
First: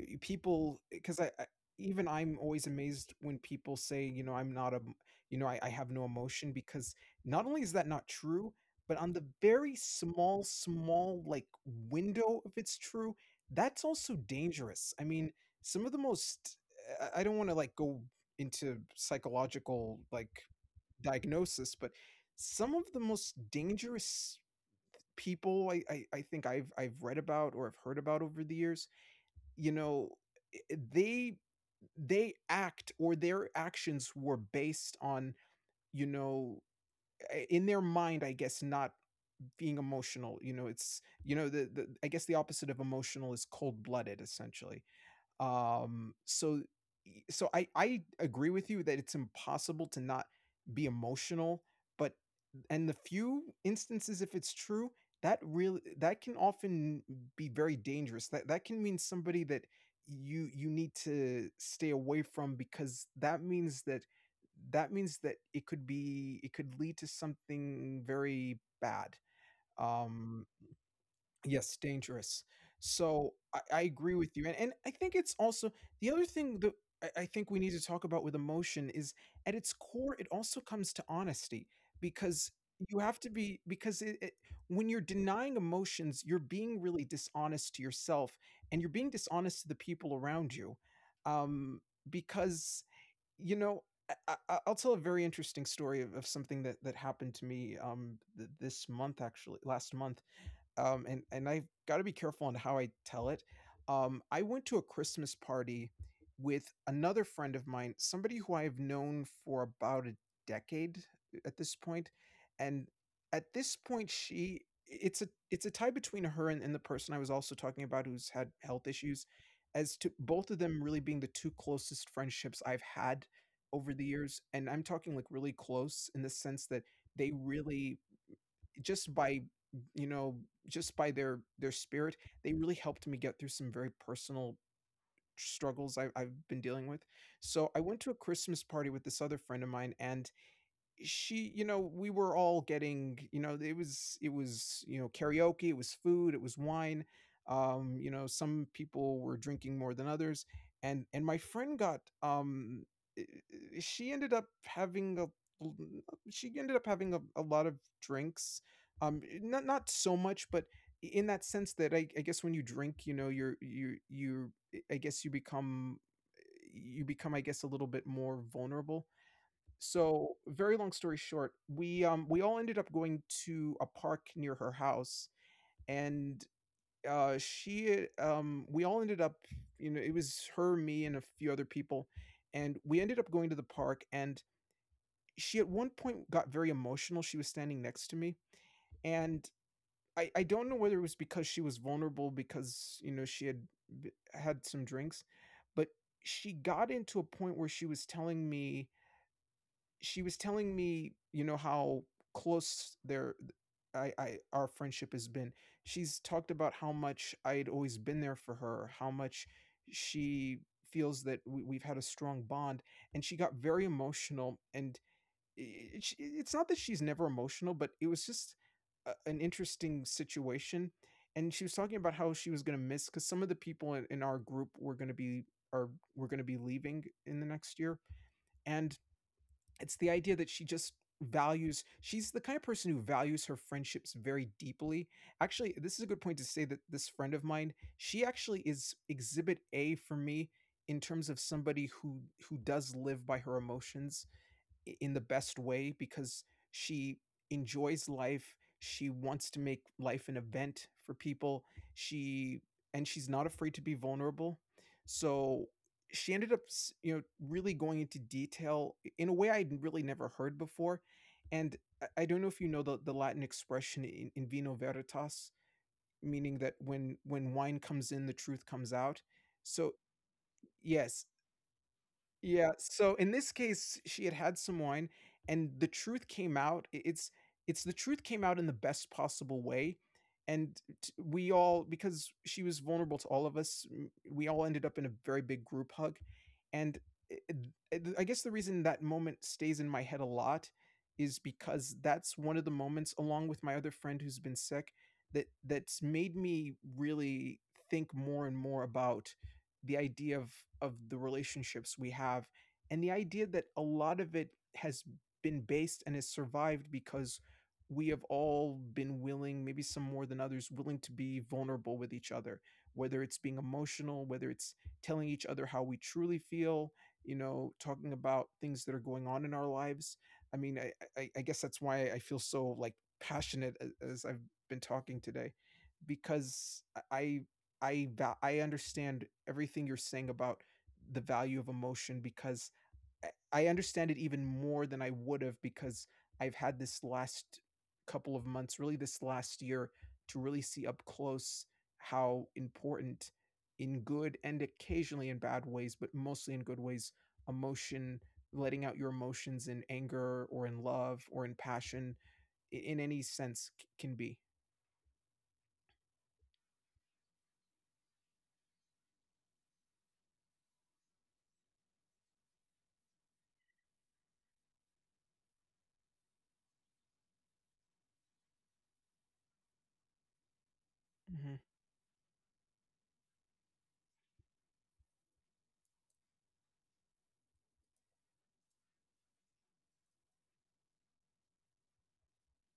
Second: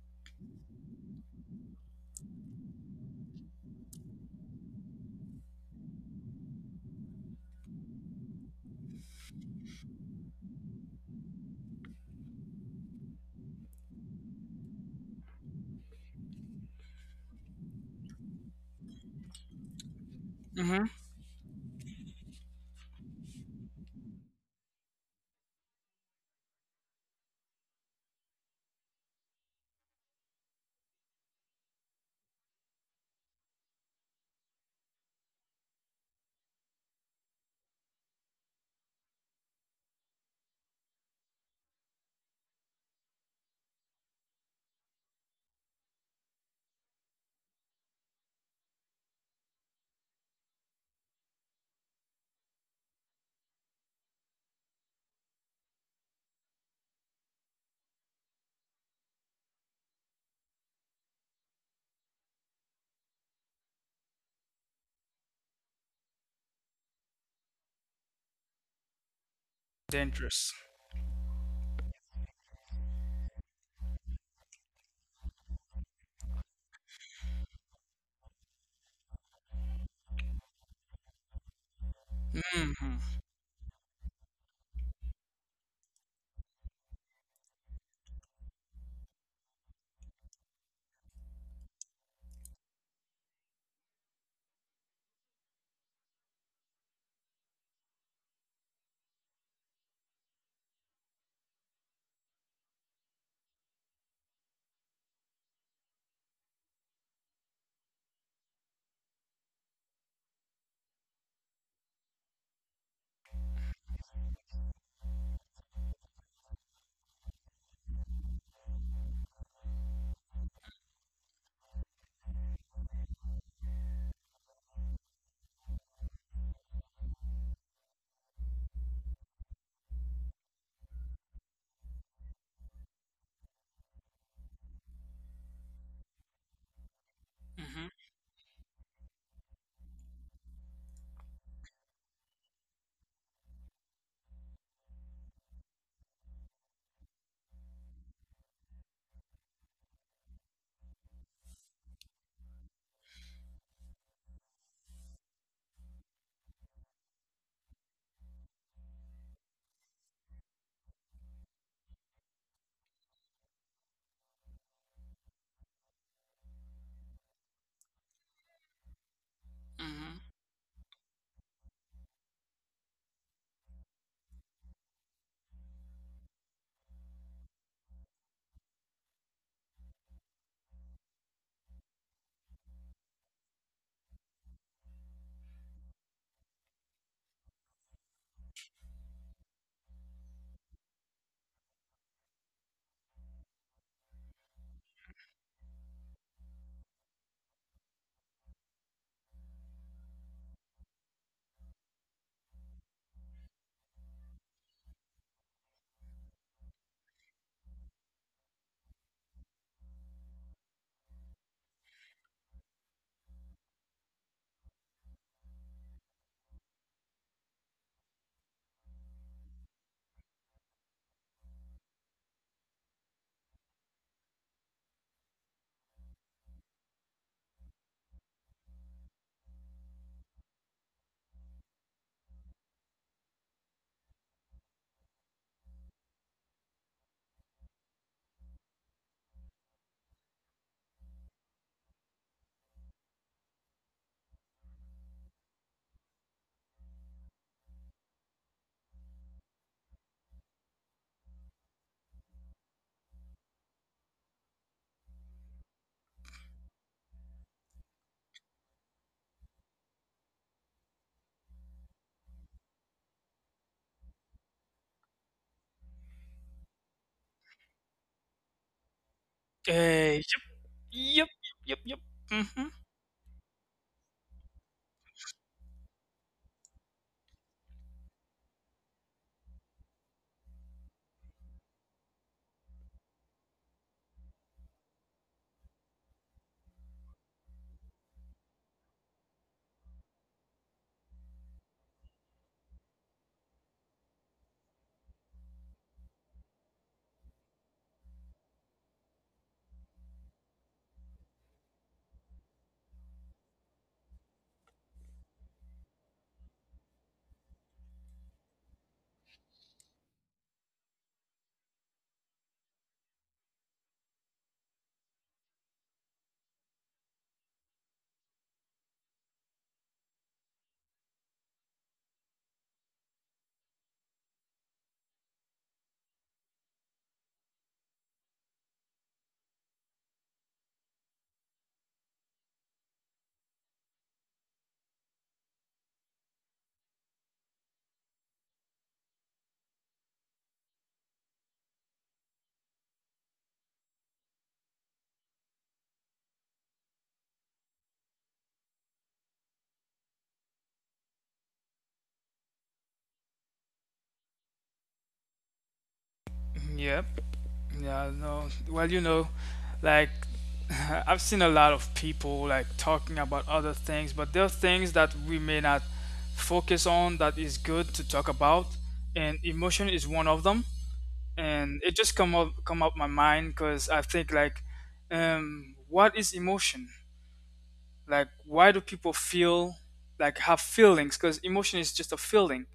Speaker 2: people, because I even I'm always amazed when people say, you know, "I'm not a m— you know, I have no emotion," because not only is that not true, but on the very small, like, window— if it's true, that's also dangerous. I mean, some of the most— I don't wanna, like, go into psychological, like,
Speaker 1: Hmm.
Speaker 2: diagnosis. But some of the most dangerous people I think I've read about, or I've heard about over the years, you know, they— they act, or their actions were based on, you know, in their mind, I guess, not being emotional. You know, it's, you know, the, I guess, the opposite of emotional is cold-blooded, essentially. um, so so I agree with you that it's impossible to not be emotional. But, and the few instances if it's true, that really— that can often be very dangerous. That— that can mean somebody that you need to stay away from, because that means that— that means that it could be— it could lead to something very bad. Um
Speaker 1: Dangerous.
Speaker 2: Yes, dangerous. So, I agree with you. And, I think it's also the other thing that, I think we need to talk about with emotion is, at its core, it also comes to honesty. Because
Speaker 1: Hmm.
Speaker 2: you have
Speaker 1: Hmm.
Speaker 2: to be, because when you're denying emotions, you're being really dishonest to yourself, and you're being dishonest to the people around you. Um, because, you know, I'll tell a very interesting story of something that, that happened to me this month— actually, last month. And I've got to be careful on how I tell it. I went to a Christmas party with another friend of mine, somebody who I've known for about a decade at this point, and at this point, she it's a tie between her and the person I was also talking about who's had health issues, as to both of them really being the two closest friendships I've had over the years. And I'm talking like really close in the sense that they really just by you know just by their spirit they really helped me get through some very personal struggles I've been dealing with. So I went to a christmas party with this other friend of mine, and she you know we were all getting, it was karaoke, it was food, it was wine. Some people were drinking more than others, and my friend got she ended up having a l- she ended up having a lot of drinks. Not so much but in that sense that I guess when you drink you're you you I guess you become you become I guess a little bit more vulnerable.
Speaker 1: Hmm.
Speaker 2: So, very long story short, we all ended up going to a park near her house, and, we all ended up, it was her, me, and a few other people, and we ended up going to the park, and she at one point got very emotional. She was standing next to me, and I don't know whether it was because she was vulnerable because, you know, she had had some drinks, but she got into a point where she was telling me, she was telling me, you know, how close their I our friendship has been. She's talked about how much I would always been there for her, how much she feels that we've had a strong bond, and she got very emotional. And it's not that she's never emotional, but it was just an interesting situation. And she was talking about how she was going to miss because some of the people in our group were going to be are were going to be leaving in the next year, and it's the idea that she just values she's the kind of person who values her friendships very deeply. Actually, this is a good point to say that this friend of mine, she actually is exhibit A for me in terms of somebody who does live by her emotions in the best way because she enjoys life. She wants to make life an event for people. She she's not afraid to be vulnerable. So she ended up, you know, really going into detail in a way I'd really never heard before. And I don't know if you know the Latin expression in vino veritas, meaning that when wine comes in, the truth comes out.
Speaker 1: Yep,
Speaker 2: So
Speaker 1: yep,
Speaker 2: yes,
Speaker 1: yep, yep, yep. Hmm.
Speaker 2: yeah, so in this case, she had had some wine, and the truth came out. It's the truth came out in the best possible way, and we all because she was vulnerable to all of us. We all ended up in a very big group hug, and i- I guess the reason that moment stays in my head a lot is because that's one of the moments, along with my other friend who's been sick, that that's made me really think more and more about the idea of the relationships we have and the idea that a lot of it has been based and has survived because we have all been willing, maybe some more than others, willing to be vulnerable with each other, whether it's being emotional, whether it's telling each other how we truly feel, you know, talking about things that are going on in our lives. i mean i I guess that's why I feel so like passionate as I've been talking today because i I I understand everything you're saying about the value of emotion because I, understand it even more than I would have because I've had this last couple of months, really this last year, to really see up close how important, in good and occasionally in bad ways, but mostly in good ways, emotion, letting out your emotions in anger or in love or in passion in any sense can be.
Speaker 1: Yep. Yeah, no. Well, like, *laughs* I've seen a lot of people like talking about other things, but there are things that we may not focus on that is good to talk about, and emotion is one of them.
Speaker 2: Hmm.
Speaker 1: And it just come up my mind because I think, like, what is emotion? Like, why do people feel, like, have feelings? Because emotion is just a feeling.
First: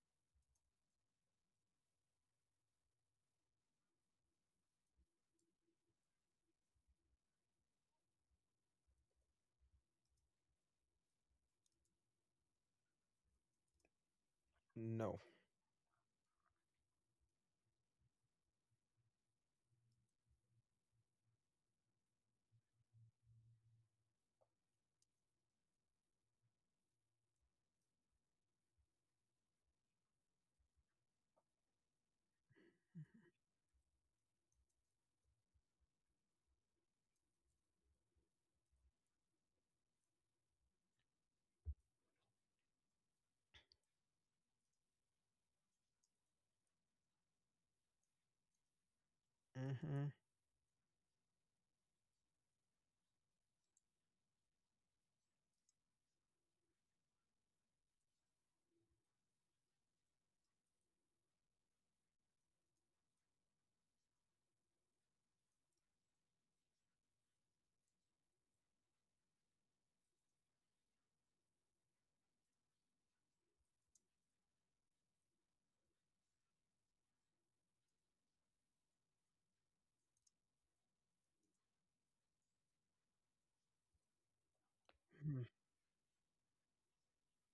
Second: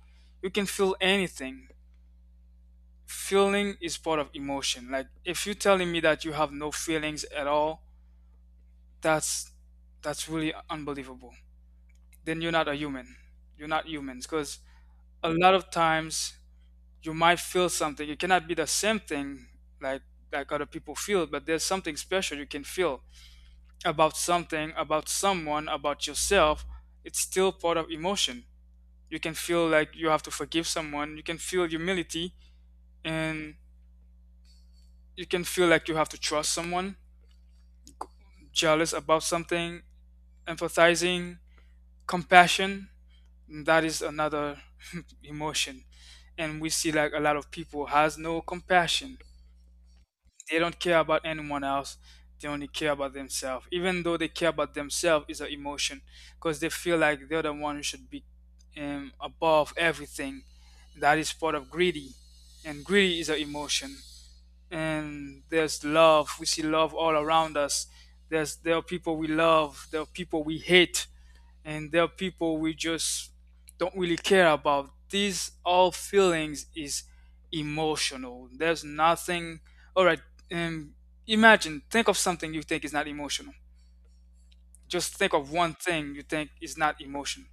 Speaker 1: You can feel anything. Feeling is part of emotion. Like, if you're telling me that you have no feelings at all, that's that's really unbelievable, then you're not a human, you're not humans, because
Speaker 2: No.
Speaker 1: a lot of times you might feel something, it cannot be the same thing, like like other people feel, but there's something special you can feel about something, about someone, about yourself. It's still part of emotion. You can feel like you have to forgive someone, you can feel humility, and you can feel like you have to trust someone, jealous about something, empathizing, compassion. That is another *laughs* emotion. And we see, like, a lot of people has no compassion.
Speaker 2: Hmm.
Speaker 1: They don't care about anyone else. They only care about themselves. Even though they care about themselves is an emotion, because they feel like they're the one who should be, above everything. That is part of greedy. And greedy is an emotion. And there's love. We see love all around us. There are people we love, there are people we hate, and there are people we just don't really care about. These all feelings is emotional. There's nothing. All right, um, imagine think of something you think is not emotional. Just think of one thing you think is not emotional.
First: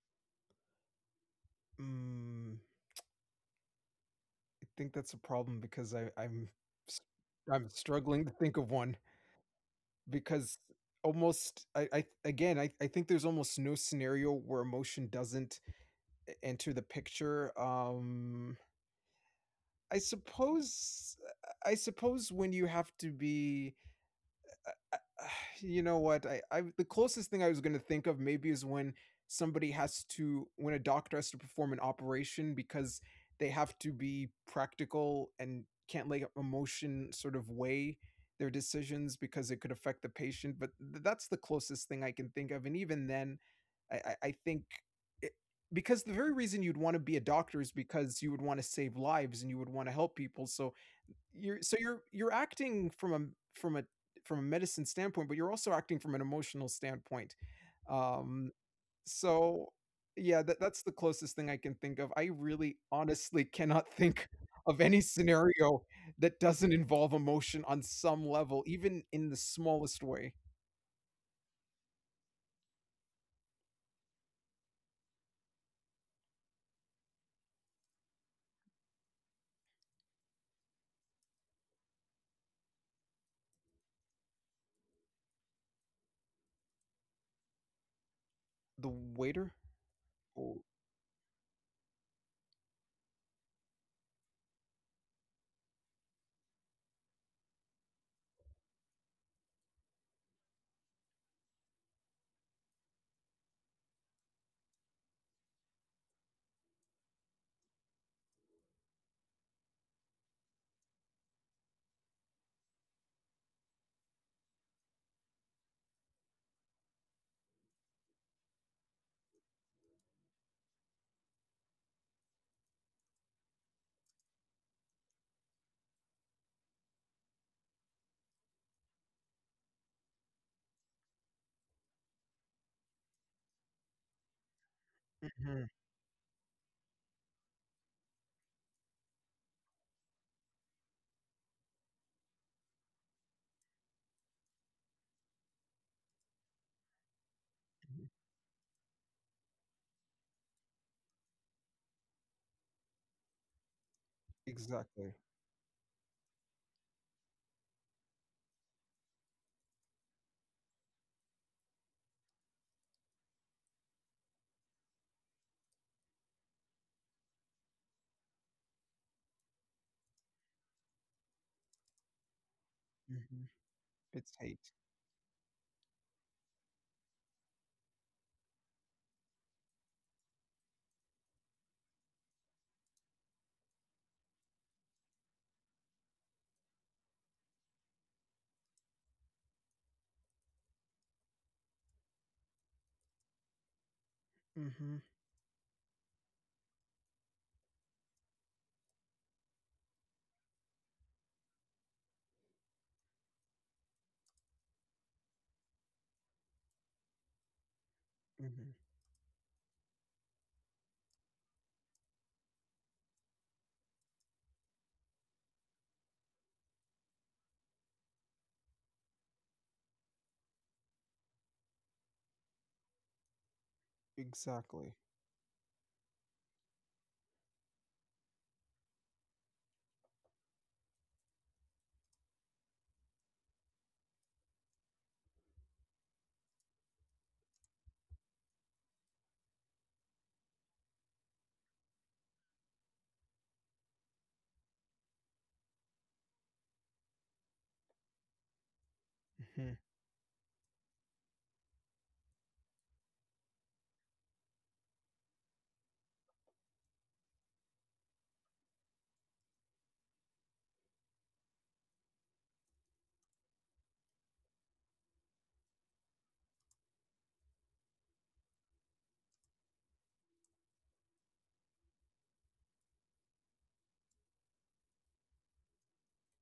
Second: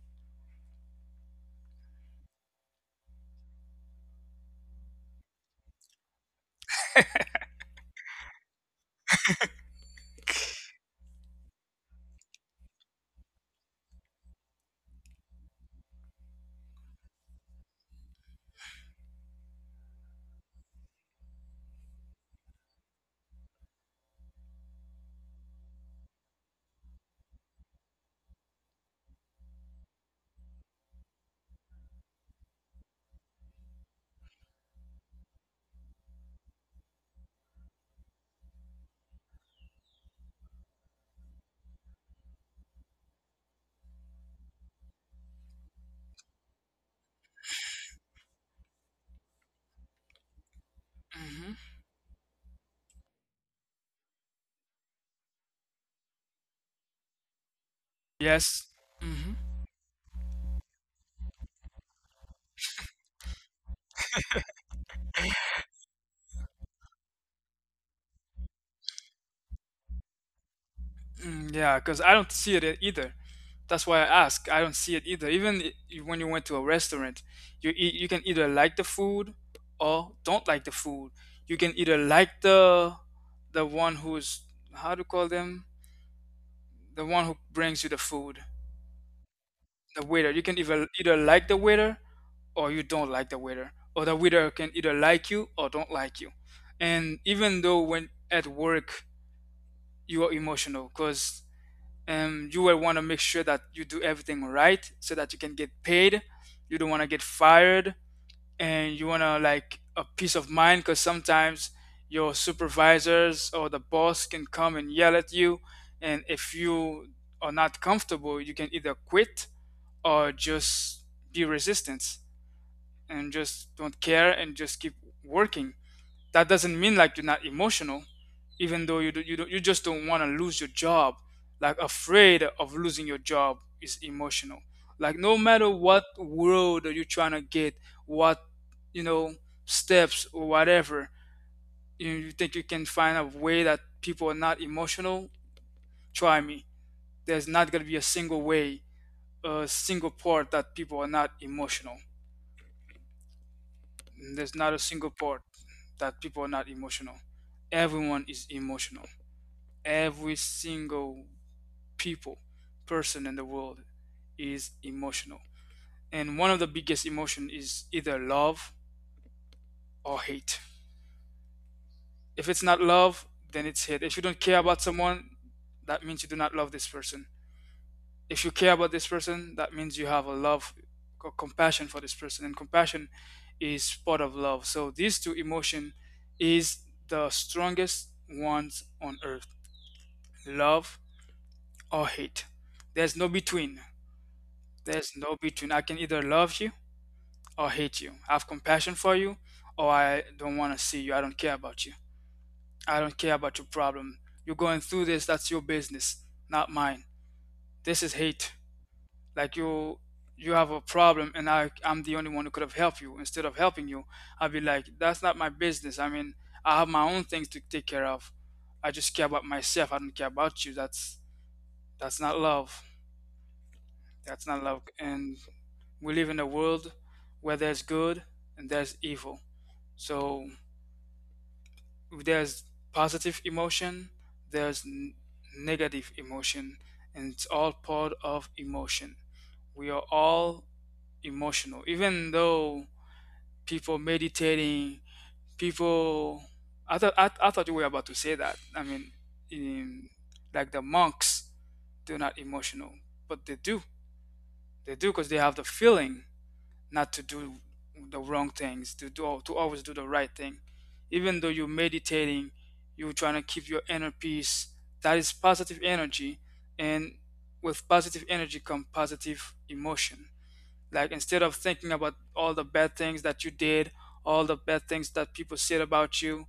Speaker 2: Mm, I think that's a problem because s- I'm struggling to think of one because almost I again I think there's almost no scenario where emotion doesn't enter the picture. I suppose when you have to be I- *sighs* you know what? I the closest thing I was going to think of maybe is when somebody has to when a doctor has to perform an operation because they have to be practical and can't let emotion sort of weigh their decisions because it could affect the patient. But that's the closest thing I can think of, and even then, I think. it- Because the very reason you'd want to be a doctor is because you would want to save lives and you would want to help people. So
Speaker 1: Hmm.
Speaker 2: you're acting from a from a from a medicine standpoint, but you're also acting from an emotional standpoint. Um,
Speaker 1: Yes. Hmm.
Speaker 2: so yeah, that's the closest thing I can think of. I really honestly cannot *laughs* think of any scenario that doesn't involve emotion on some level, even in the smallest way.
Speaker 1: Mm, yeah, because I don't see it either. That's why I ask. I don't see it either. Even when you went to a restaurant, you eat, you can either like the food or don't like the food. You can either like the one who's, how to call them, the one who brings you the food,
Speaker 2: The waiter?
Speaker 1: the waiter. You can
Speaker 2: Oh,
Speaker 1: either like the waiter or you don't like the waiter, or the waiter can either like you or don't like you. And even though when at work you are emotional, because, you will want to make sure that you do everything right so that you can get paid. You don't want to get fired, and you want to like a peace of mind, because sometimes your supervisors or the boss can come and yell at you, and if you are not comfortable, you can either quit or just be resistant and just don't care and just keep working. That doesn't mean like you're not emotional, even though you just don't want to lose your job. Like, afraid of losing your job is emotional. Like, no matter
Speaker 2: mhm,
Speaker 1: what world that you're trying to get, what, you know steps or whatever, you think you can find a way that people are not emotional, try me. There's not going to be a
Speaker 2: mhm.
Speaker 1: single way, a single part that people are not emotional. There's not a single
Speaker 2: Exactly.
Speaker 1: part that people are not emotional. Everyone is emotional. Every single people person in the world is emotional. And one of the biggest emotion is either love or hate. If it's not love
Speaker 2: Hmm.
Speaker 1: then it's hate. If you
Speaker 2: It's
Speaker 1: don't care
Speaker 2: hate.
Speaker 1: about someone, that means you do not love this person. If you care about this person, that means you have a love or compassion for this person, and compassion is part of love. So these two emotion is the strongest ones on earth: love or hate. There's no between.
Speaker 2: Hmm.
Speaker 1: There's no between. I can either love you or hate you. I have compassion for you, or I don't want to see you. I don't care about you. I don't care about your problem. You're going through this, that's your business, not mine. This is hate.
Speaker 2: Hmm.
Speaker 1: Like, you have a problem and I'm the only one who could have helped you. Instead of helping you, I would be like, that's not my business. I mean, I have my own things to take care of. I just care about myself. I don't care about you. That's not love. That's not love.
Speaker 2: Exactly.
Speaker 1: And we live in a world where there's good and there's evil. So if there's positive emotion, there's negative emotion, and it's all part of emotion. We are all emotional, even though people meditating, people. I thought, I thought you were about to say that. I mean,
Speaker 2: Hmm.
Speaker 1: in, like the monks, they're not emotional, but they do. They do because they have the feeling not to do the wrong things, to always do the right thing. Even though you're meditating, you're trying to keep your inner peace. That is positive energy, and with positive energy come positive emotion. Like, instead of thinking about all the bad things that you did, all the bad things that people said about you,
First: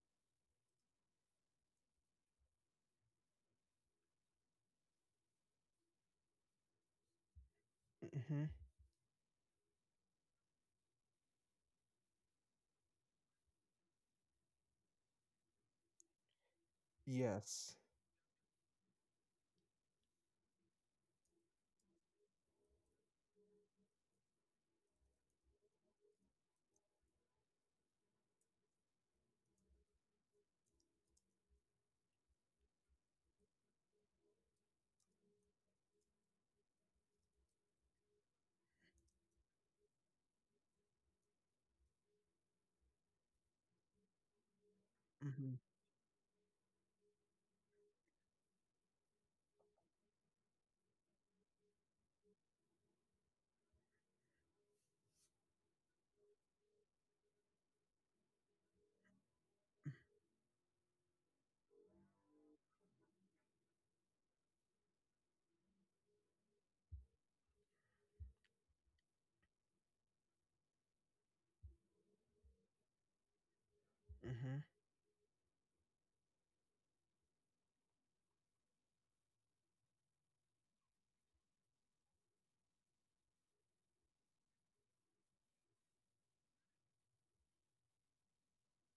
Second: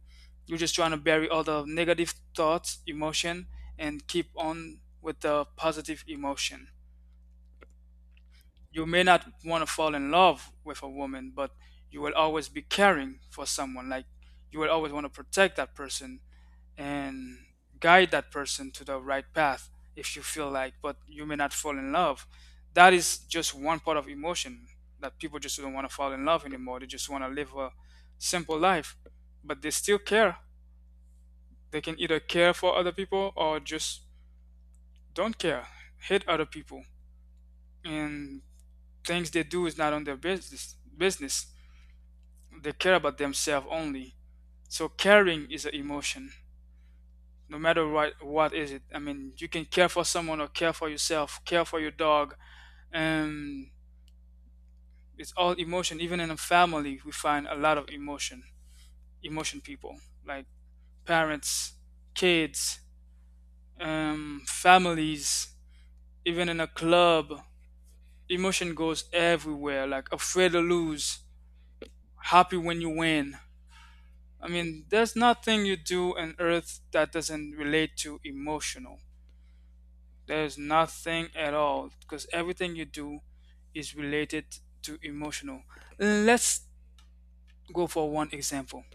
Speaker 1: you're just trying to bury all the negative thoughts, emotion, and keep on with the positive emotion.
Speaker 2: Hmm.
Speaker 1: You may not want to fall in love with a woman, but you will always be caring for someone. Like, you will always want to protect that person and
Speaker 2: Yes.
Speaker 1: guide that person to the right path if you feel like, but you may not fall in love. That is just one part of emotion, that people just don't want to fall in love anymore. They just want to live a simple life, but they still care. They can either care for other people or just don't care, hate other people. And things they do is not on their business. They care about themselves only. So caring
Speaker 2: Hmm.
Speaker 1: is an emotion. No matter what is it. I mean, you can care for someone or care for yourself, care for your dog, and it's all emotion. Even in a family, we find a lot of emotion. Emotion people, like parents, kids, families, even in a club. Emotion goes everywhere. Like afraid to lose, happy when you win. I
Speaker 2: Hmm.
Speaker 1: mean, there's nothing you do on earth that doesn't relate to emotional. There's nothing at all because everything you do is related to emotional. Let's go for one example.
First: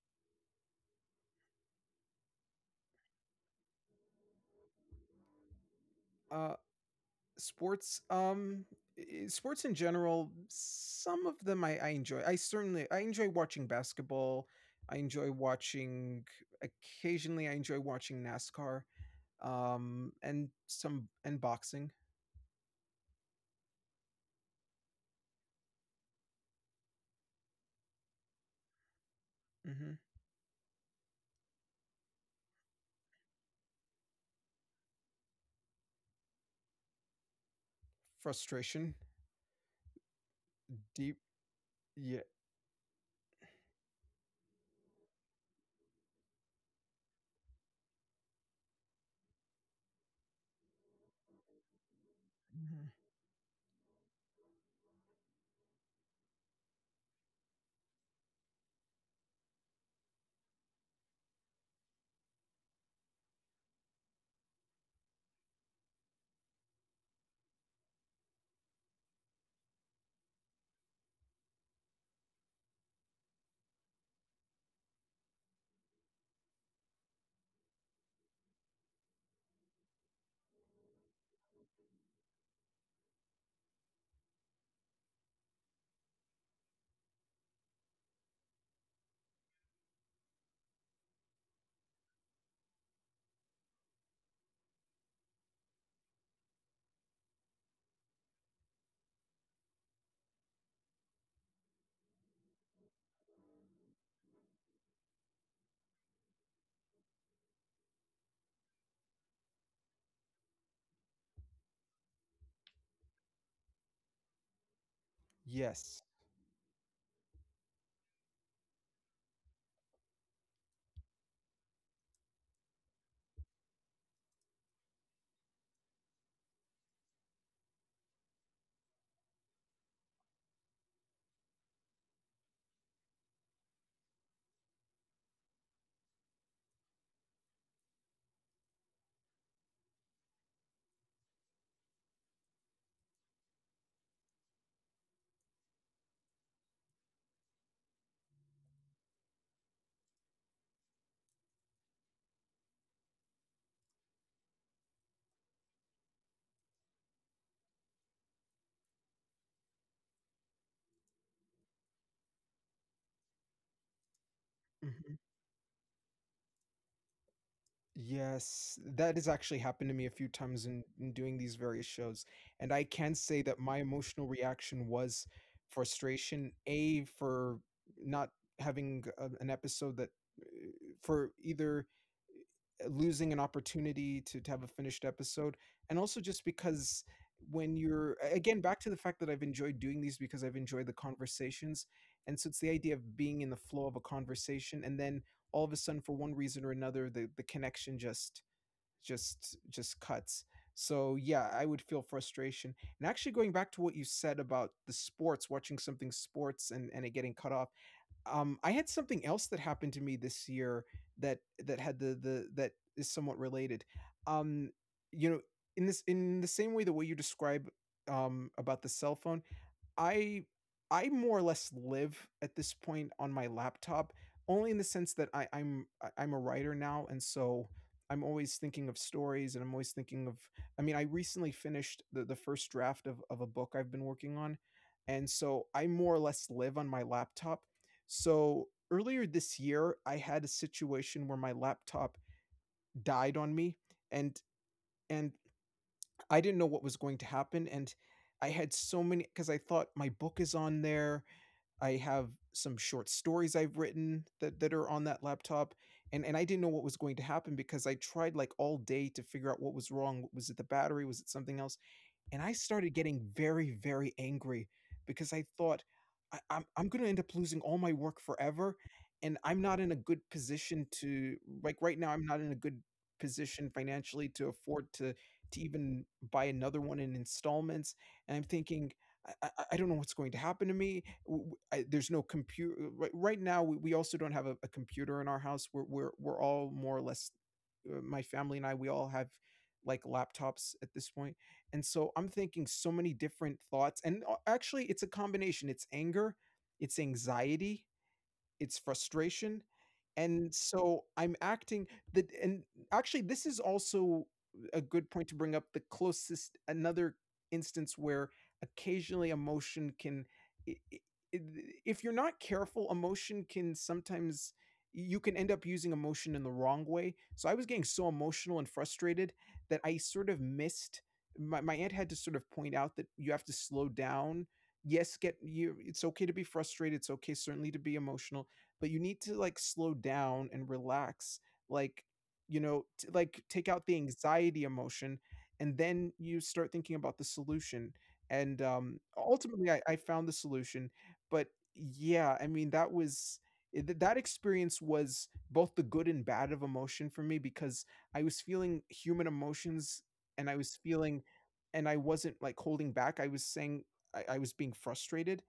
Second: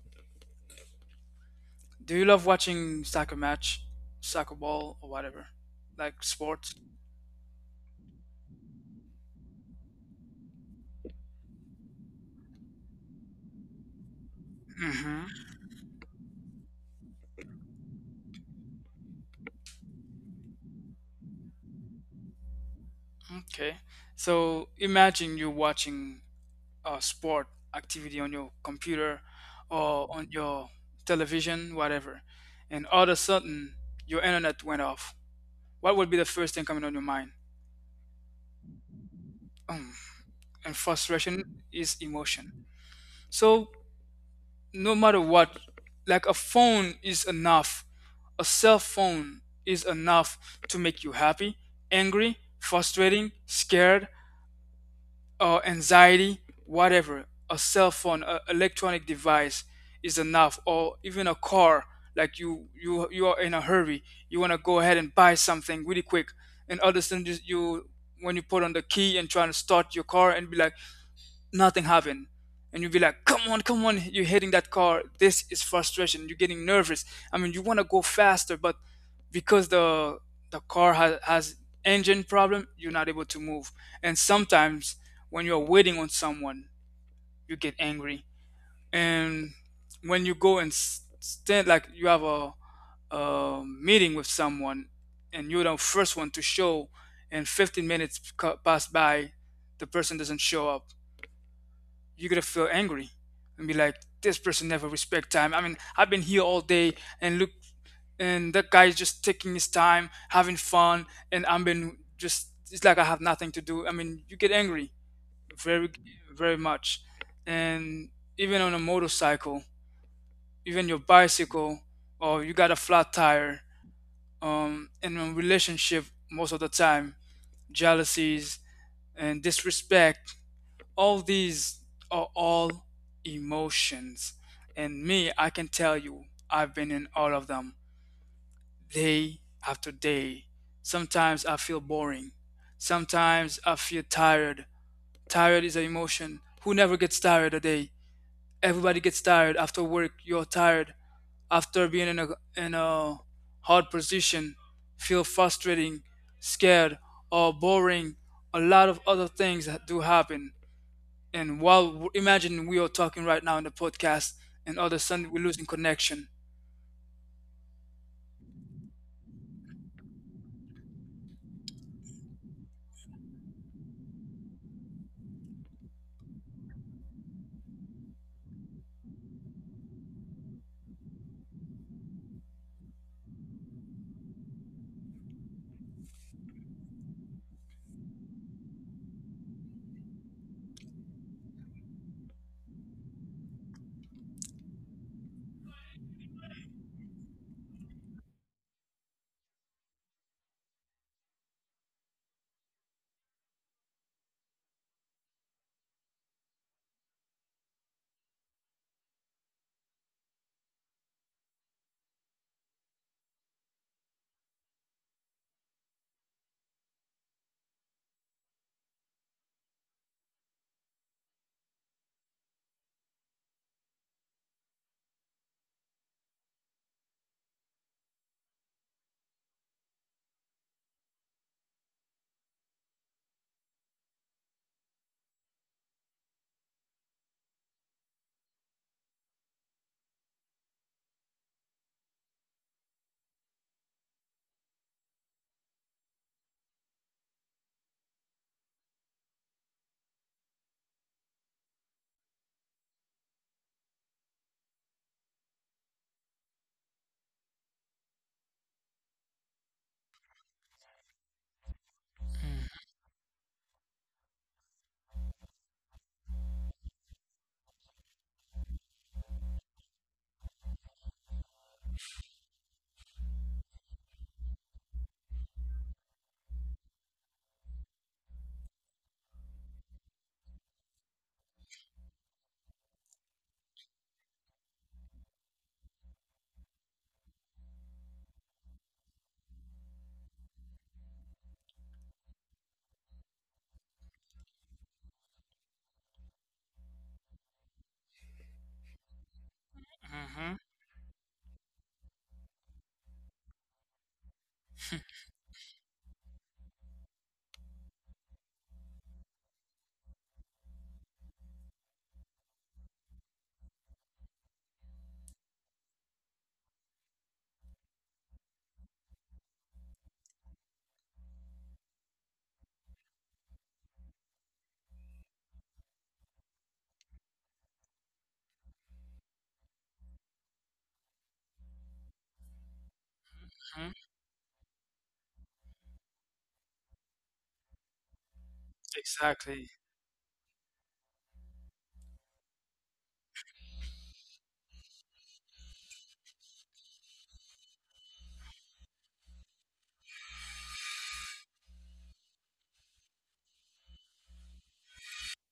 Speaker 1: Do you love watching soccer match, soccer ball, or whatever, like
Speaker 2: Uh,
Speaker 1: sports?
Speaker 2: sports. Sports in general. Some of them I enjoy. I certainly I enjoy watching basketball. I enjoy
Speaker 1: Mm-hmm.
Speaker 2: watching. Occasionally, I enjoy watching NASCAR. And some and boxing.
Speaker 1: Okay. So imagine you're watching sport activity on your computer
Speaker 2: Hmm.
Speaker 1: or on your television, whatever, and all of a sudden your internet went off. What would be the first thing coming on your mind?
Speaker 2: Frustration.
Speaker 1: And
Speaker 2: Deep.
Speaker 1: frustration is
Speaker 2: Yeah.
Speaker 1: emotion. So, no matter what, like a phone is enough, a cell phone is enough to make you happy, angry,
Speaker 2: Mhm.
Speaker 1: frustrating, scared, or anxiety, whatever. A cell phone, a electronic device is enough, or even a car. Like you are in a hurry. You want to go ahead and buy something really quick, and other than just you, when you put on the key and trying to start your car and be like, nothing happened, and you'll be like, come on, come on, you're hitting that car. This is frustration. You're getting nervous. I mean, you want to go faster, but because the car has engine problem, you're not able to move. And sometimes when you're waiting on someone, you get angry. And when you go and stand, like you have a meeting with someone and you're the first one to show, and 15 minutes pass by, the person doesn't show up, you're gonna feel angry and be like, this person never respect time. I mean, I've been here all day and look, and that guy is just taking his time, having fun, and I've been just, it's like I have nothing to do. I mean, you get angry very,
Speaker 2: Yes.
Speaker 1: very much, and even on a motorcycle, even your bicycle, or you got a flat tire. In a relationship, most of the time, jealousies and disrespect, all these are all emotions. And me, I can tell you, I've been in all of them day after day. Sometimes I feel boring, sometimes I feel tired. Tired is an emotion. Who never gets tired a day? Everybody gets tired. After work you're tired, after being in a hard position, feel frustrating, scared, or boring. A lot of other things that do happen. And while, imagine we are talking right now in the podcast, and all of a
Speaker 2: Mm-hmm.
Speaker 1: sudden we're losing connection.
Speaker 2: Yes, that has actually happened to me a few times in doing these various shows. And I can say that my emotional reaction was frustration, A, for not having a, an episode that, uh, for either losing an opportunity to have a finished episode, and also just because when a- again, back to the fact that I've enjoyed doing these because I've enjoyed the conversations. And so it's the idea of being in the flow of a conversation and then all of a sudden for one reason or another the connection just cuts. So yeah, I would feel frustration. And actually going back to what you said about the sports, watching something sports and it getting cut off. I had something else that happened to me this year that that had the that is somewhat related. Um, you know, in this in the same way the way you describe about the cell phone, I I more or less live at this point on my laptop, only in the sense that I'm a writer now, and so I'm always thinking of stories, and I'm always thinking of. I mean, I recently finished the first draft of a book I've been working on, and so I more or less live on my laptop. So earlier this year, I had a situation where my laptop died on me, and and I didn't know what was going to happen, and I had so many because I thought my book is on there. I have some short stories I've written that are on that laptop, and I didn't know what was going to happen because I tried like all day to figure out what was wrong. Was it the battery? Was it something else? And I started getting very, very angry because I thought I'm going to end up losing all my work forever, and I'm not in a good position to like right now. I'm not in a good position financially to afford to even buy another one in installments, and I'm thinking. I don't know what's going to happen to me. There's no computer right now. We also don't have a computer in our house. We're all more or less, my family and I. We all have like laptops at this point, and so I'm thinking so many different thoughts. And actually, it's a combination, it's anger, it's anxiety, it's frustration. And
Speaker 1: Hmm.
Speaker 2: so I'm acting that, and actually this is also a good point to bring up the closest another instance where occasionally emotion can i- i- if you're not careful emotion can sometimes you can end up using emotion in the wrong way. So I was getting so emotional and frustrated that I sort of missed my aunt had to sort of point out that you have to slow down. Yes, get you it's okay to be frustrated, it's okay certainly to be emotional but you need to slow down and relax. like Take out
Speaker 1: Hmm.
Speaker 2: the anxiety emotion and then you start thinking about the solution. And Ultimately
Speaker 1: Exactly.
Speaker 2: I found the solution. But yeah I mean That was that experience was both the good and bad of emotion for me because I was feeling human emotions, and I was feeling, and I wasn't like holding back. I was saying, I was being frustrated.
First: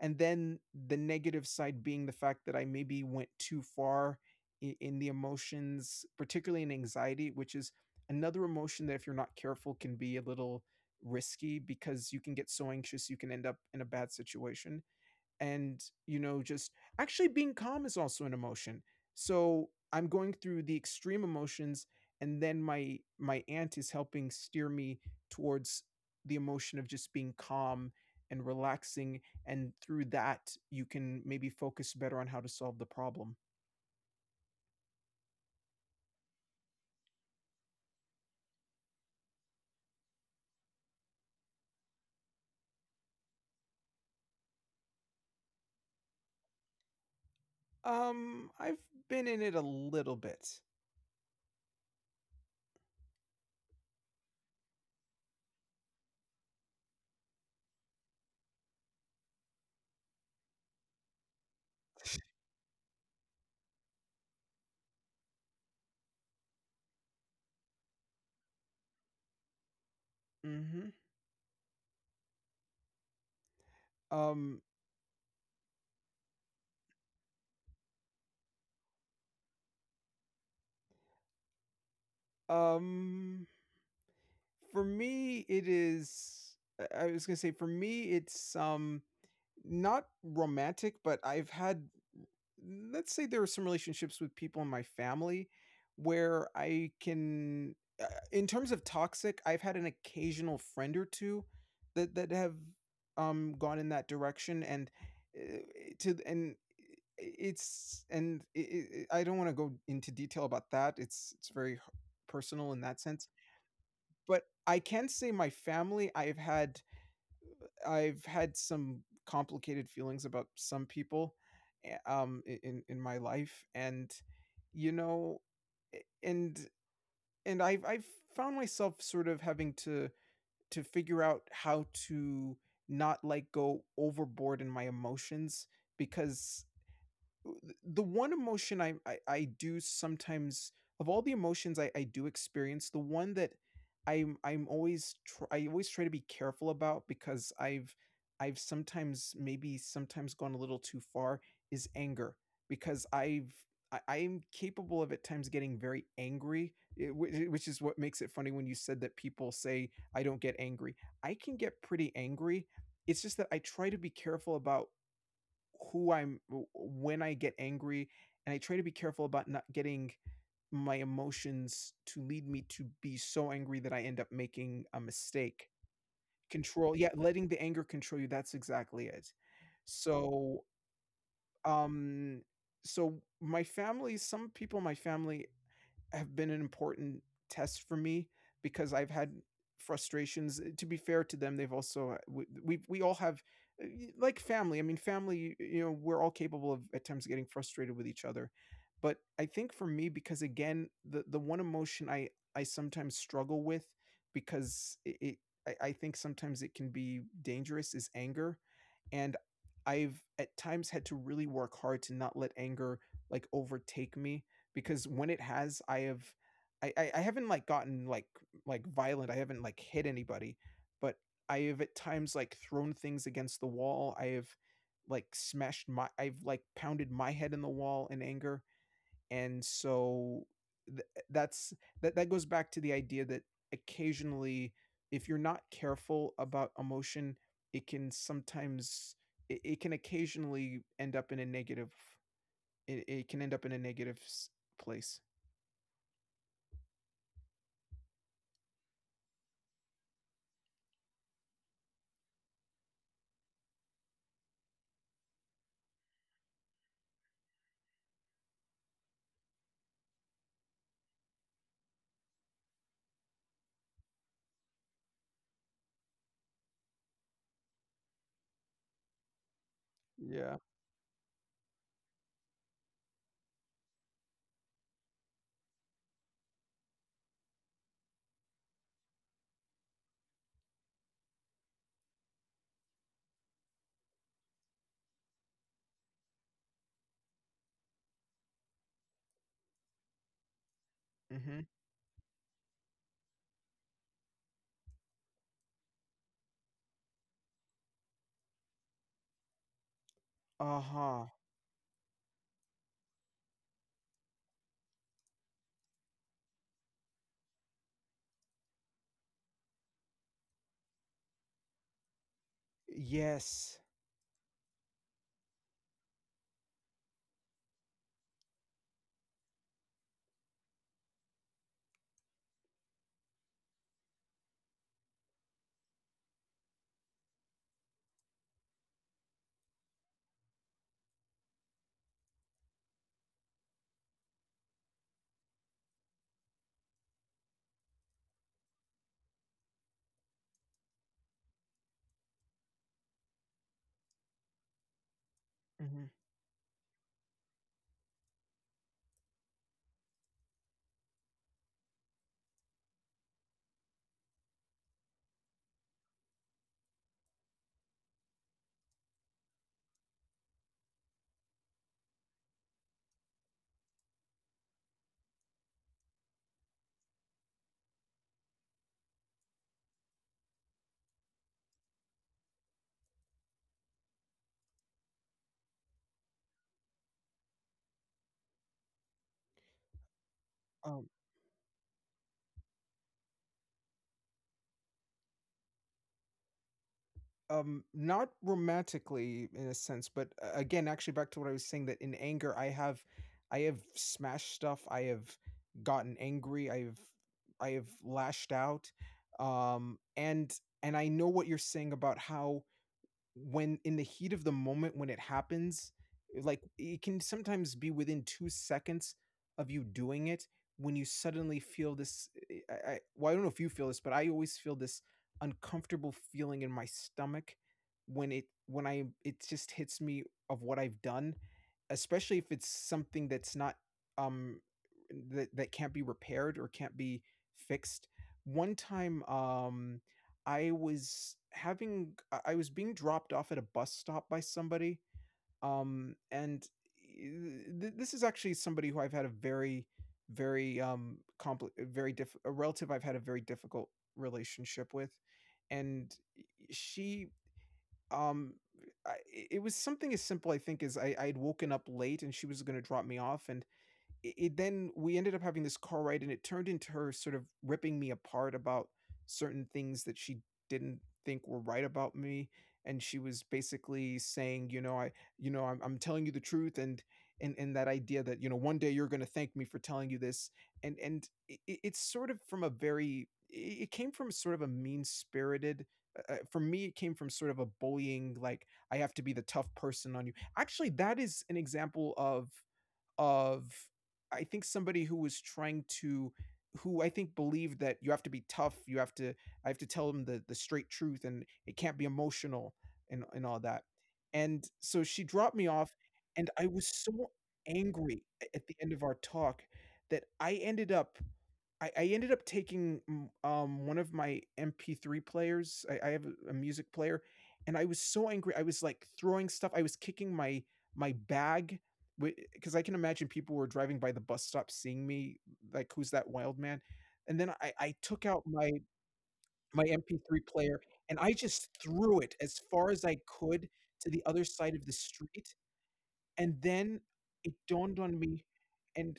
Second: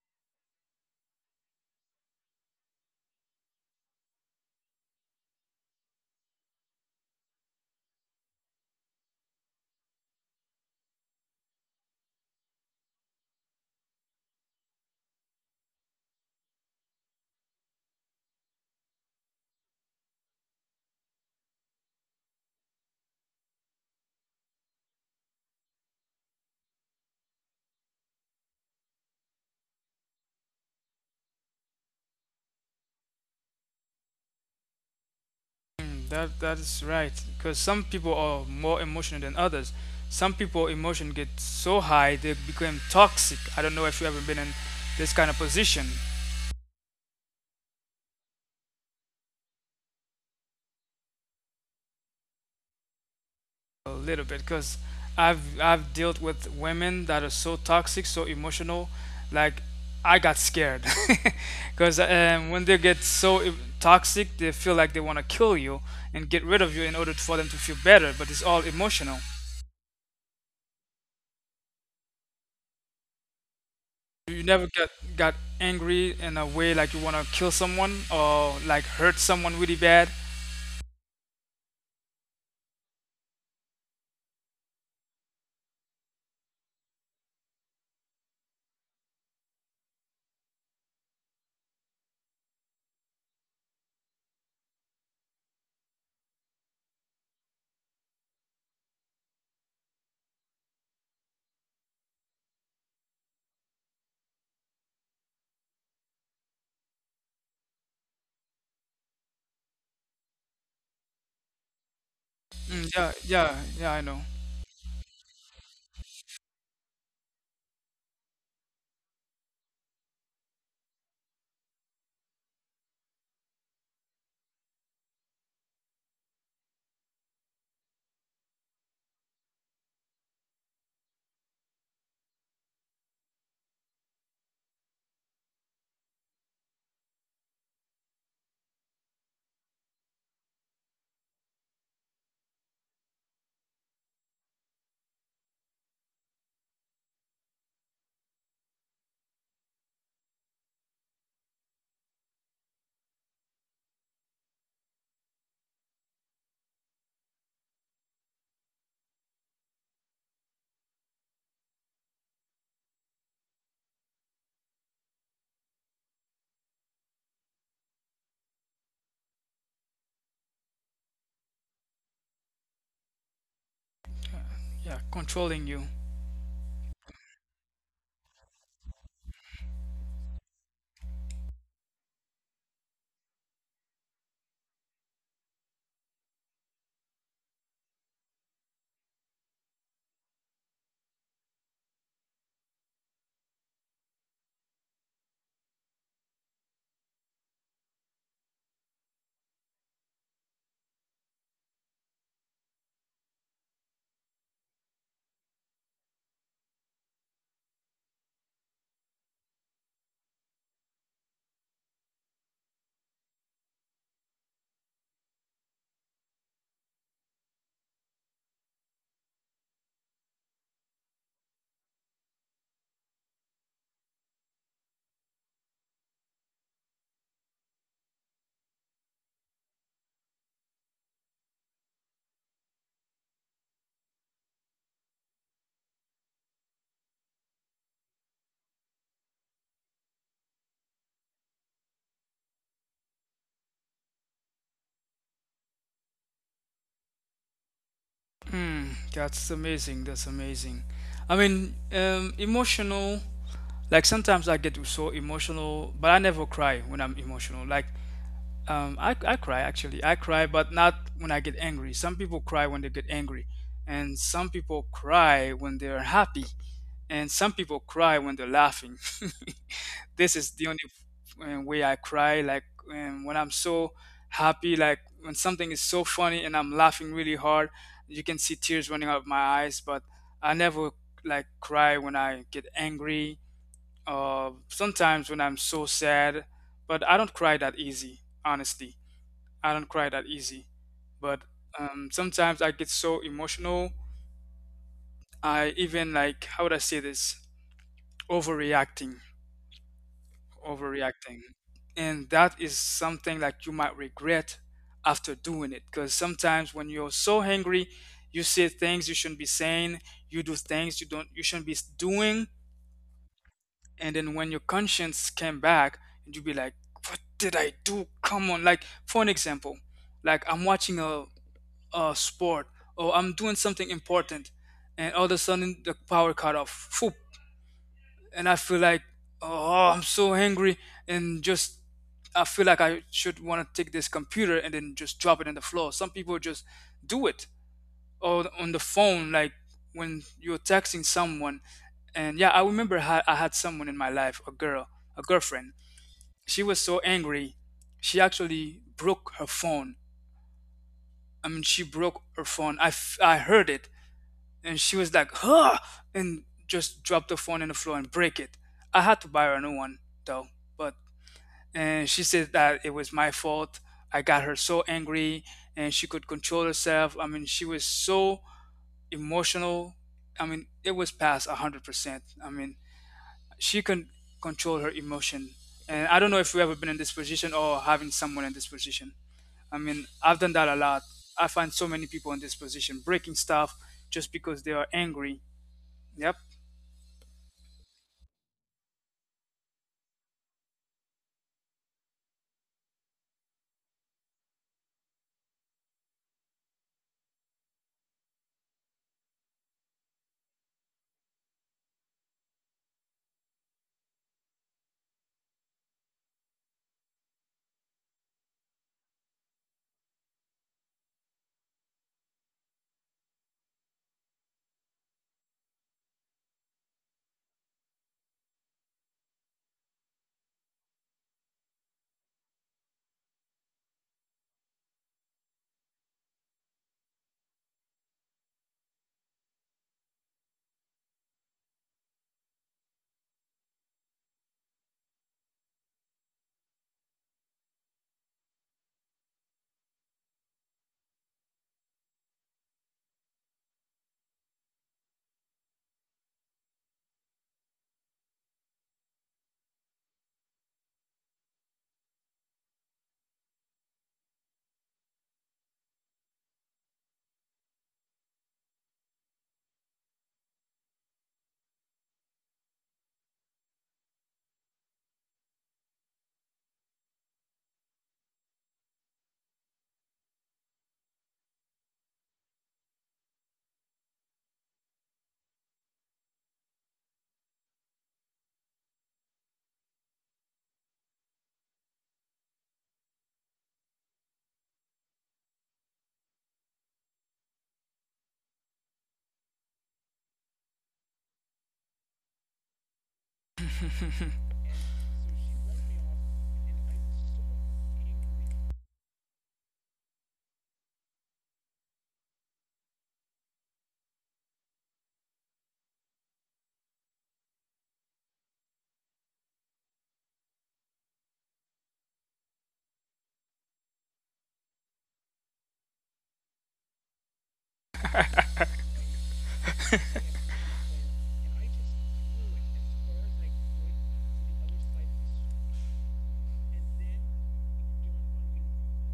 Speaker 2: And then the negative side being the fact that I maybe went too far in the emotions, particularly in anxiety, which is another emotion that if you're not careful can be a little risky, because you can get so anxious you can end up in a bad situation. And just actually being calm is also an emotion. So I'm going through the extreme emotions, and then my aunt is helping steer me towards the emotion of just being calm and relaxing. And through that, you can maybe focus better on how to solve the problem.
Speaker 1: Mm, that that is right. Because some people are more emotional than others. Some people emotion get so high they become toxic. I don't know if you ever been in this kind of position.
Speaker 2: I've been in it a little bit.
Speaker 1: A little bit, because I've dealt with women that are so toxic, so emotional. Like, I got scared *laughs* because when they get so toxic, they feel like they want to kill you and get rid of you in order for them to feel better. But it's all emotional.
Speaker 2: Mhm.
Speaker 1: You
Speaker 2: um
Speaker 1: never got angry in a way like you want to kill someone or like hurt someone really bad.
Speaker 2: um for me it is, I was going to say for me it's, not romantic, but I've had, let's say there are some relationships with people in my family where I can, uh, in terms of toxic, I've had an occasional friend or two that have gone in that direction. And uh, to and eh, It's, and I don't want to go into detail about that. It's very personal in
Speaker 1: Mm,
Speaker 2: that
Speaker 1: yeah,
Speaker 2: sense.
Speaker 1: yeah, yeah. I know.
Speaker 2: But I can say my family, I've had, I've had some complicated feelings about some people in my life. And you know and and I've found myself sort of having to figure out how to not like go overboard in my emotions, because the one emotion I do sometimes, of all the emotions I do experience, the one that I'm always I always try to be careful about, because I've sometimes, maybe sometimes gone a little too far, is anger. Because I've, I'm capable of at times getting very angry, which is what makes it funny when you said that people say I don't get angry. I can get pretty angry. It's just that I try to be careful about who I'm, when I get angry, and I try to be careful about not getting my emotions to lead me to be so angry that I end up making a
Speaker 1: Yeah,
Speaker 2: mistake.
Speaker 1: controlling you.
Speaker 2: Control, yeah, letting the anger control you, that's exactly it. So, um so, my family, some people in my family have been an important test for me, because I've had frustrations. To be fair to them, they've also, we all have, like family. I mean, family. You know, we're all capable of at times getting frustrated with each other. But I think for me, because again, the one emotion I sometimes struggle with, because I think sometimes it can be dangerous, is anger. And I've at times had to really work hard to not let anger like overtake me, because when it has, I have, I haven't like gotten like violent. I haven't like hit anybody, but I have at times like thrown things against the wall. I have like smashed my, I've like pounded my head in the wall in anger. And so th- that's, that goes back to the idea that occasionally, if you're not careful about emotion, it can sometimes, it can occasionally end up in a negative. It can end up in a negative place.
Speaker 1: Hmm, that's amazing. That's amazing. I mean, emotional. Like sometimes I get so emotional, but I never cry when I'm emotional. Like I cry actually. I cry, but not when I get angry. Some people cry when they get angry, and some people cry when they're happy, and some people cry when they're laughing. *laughs* This is
Speaker 2: Yeah.
Speaker 1: the only way I cry. Like when I'm so happy, like when something is so funny and I'm laughing really hard, you can see tears running out of my eyes. But I never like cry when I get angry. Sometimes when I'm so sad, but I don't cry that easy, honestly. I don't cry that easy. But
Speaker 2: Mhm.
Speaker 1: sometimes I get so emotional. I even like, how would I say this? Overreacting,
Speaker 2: Uh-huh.
Speaker 1: overreacting. And that is something like you might regret after doing it. Because sometimes when you're so angry, you say things you shouldn't be saying, you do things you don't you shouldn't be doing.
Speaker 2: Yes.
Speaker 1: And then when your conscience came back, and you would be like, what did I do? Come on. Like, for an example, like I'm watching a sport, or I'm doing something important, and all of a sudden the power cut off. Phoop. And I feel like, oh, I'm so angry, and just I feel like I should want to take this computer and then just drop it on the floor. Some people just do it. Or on the phone, like when you're texting someone. And yeah, I remember how I had someone in my life, a girl, a girlfriend,
Speaker 2: Mhm.
Speaker 1: she was so angry she actually broke her phone. I mean, she broke her phone. I heard it, and she was like, huh, and just dropped the phone on the floor and break it. I had to buy her a new one though. But, and she said that it was my fault. I got her so angry, and she could control herself. I mean, she was so emotional. I mean, it was past 100%. I mean, she can control her emotion, and I don't know if you ever been in this position or having someone in this position. I mean, I've done that a
Speaker 2: Um,
Speaker 1: lot. I find so many people in this position breaking stuff just because they are angry. Yep. *laughs*
Speaker 2: not romantically in a sense, but again, actually back to what I was saying that in anger I have, I have smashed stuff, I have gotten angry, I've, I have lashed out. And I know what you're saying about how when in the heat of the moment when it happens, like it can sometimes be within 2 seconds of you doing it, when you suddenly feel this eh, I well I don't know if you feel this but I always feel this uncomfortable feeling in my stomach when it when I it just hits me of what I've done, especially if it's something that's not um that can't be repaired or can't be fixed. One time, I was having, I was being dropped off at a bus stop by somebody, and this is actually somebody who I've had a very, very a relative I've had a very difficult relationship with. And she, um I, it was something as simple I think as I'd woken up late and she was going to drop me off, and it then we ended up having this car ride and it turned into her sort of ripping me apart about certain things that she didn't think were right about me. And she was basically saying, you know, I'm telling you the truth, and and that idea that, you know, one day you're going to thank me for telling you this. And it's sort of from a very it came from sort of a mean spirited for me it came from sort of a bullying, like I have to be the tough person on you. Actually that is an example of, of I think somebody who was trying to, who I think believed that you have to be tough, you have to, I have to tell them the straight truth and it can't be emotional and all that. And so she dropped me off, and I was so angry at the end of our talk, that I ended up, I ended up taking one of my MP3 players. I have a music player. And I was so angry. I was like throwing stuff. I was kicking my bag, because I can imagine people were driving by the bus stop, seeing me like, "Who's that wild man?" And then I took out my MP3 player and I just threw it as far as I could to the other side of the street. And then it dawned on me, and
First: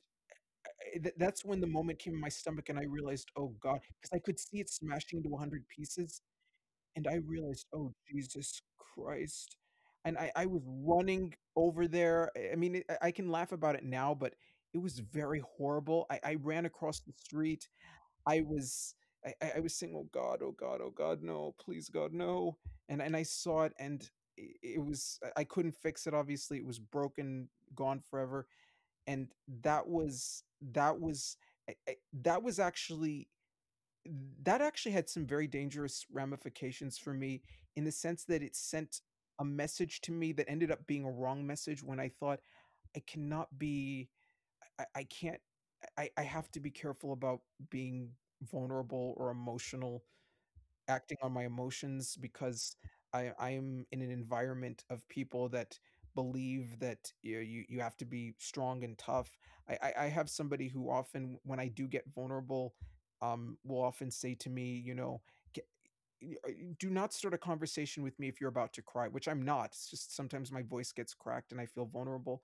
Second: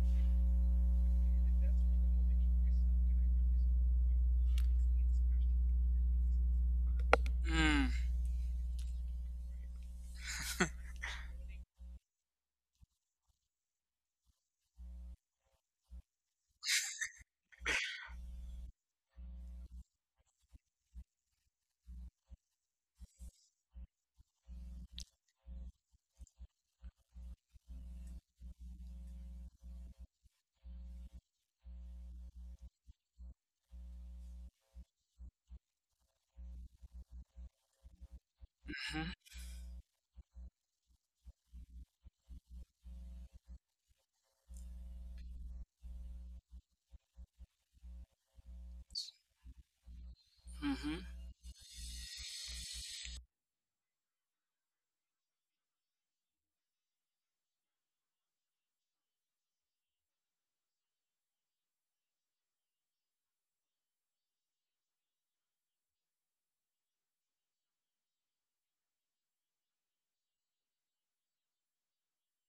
Speaker 2: Eh, th that's when the moment came in my stomach and I realized, "Oh God," because I could see it smashing into 100 pieces. And I realized, "Oh, Jesus Christ." And I was running over there. I mean, it, I can laugh about it now, but it was very horrible. I ran across the street. I was, I was saying, "Oh god, oh god, oh god, no. Please, God, no." And I saw it, and I it was, I couldn't fix it, obviously. It was broken, gone forever. And that was, that was, I that was actually, that actually had some very dangerous ramifications for me, in the sense that it sent a message to me that ended up being a wrong message when I thought, "I cannot be, I can't, I have to be careful about being vulnerable or emotional,
Speaker 1: Mm-hmm.
Speaker 2: acting on my emotions, because I am in an environment of people that believe that, you know, you have to be strong and tough. I have somebody who often, when I do get vulnerable, will often say to me, you know, "G- y- uh, Do not start a conversation with me if you're about to cry," which I'm not. It's just sometimes my voice gets cracked and I feel vulnerable.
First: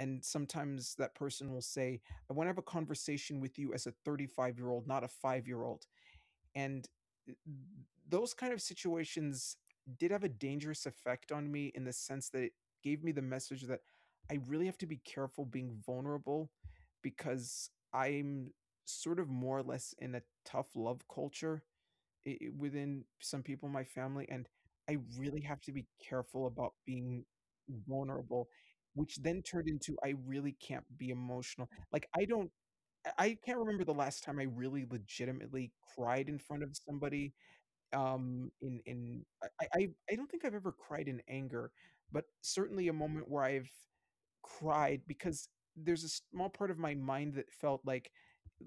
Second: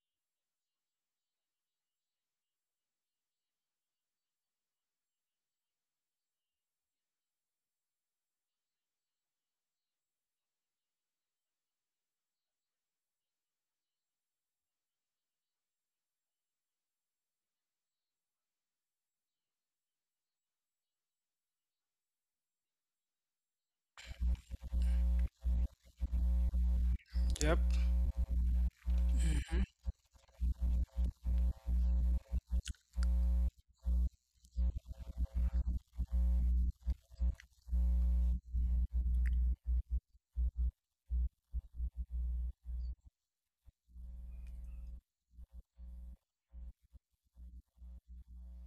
Speaker 2: And sometimes that person will say, I want to have a conversation with you as a 35-year-old year old, not a five year old. and eh, those kind of situations did have a dangerous effect on me, in the sense that it gave me the message that I really have to be careful being vulnerable, because I'm sort of more or less in a tough love culture within some people in my family, and I really have to be careful about being
Speaker 1: Yep.
Speaker 2: vulnerable. Which then turned into, I really can't be emotional. Like I don't, I can't remember the last time I really legitimately cried in front of somebody. In I don't think I've ever cried in anger, but certainly a moment where I've cried because there's a small part of my mind that felt like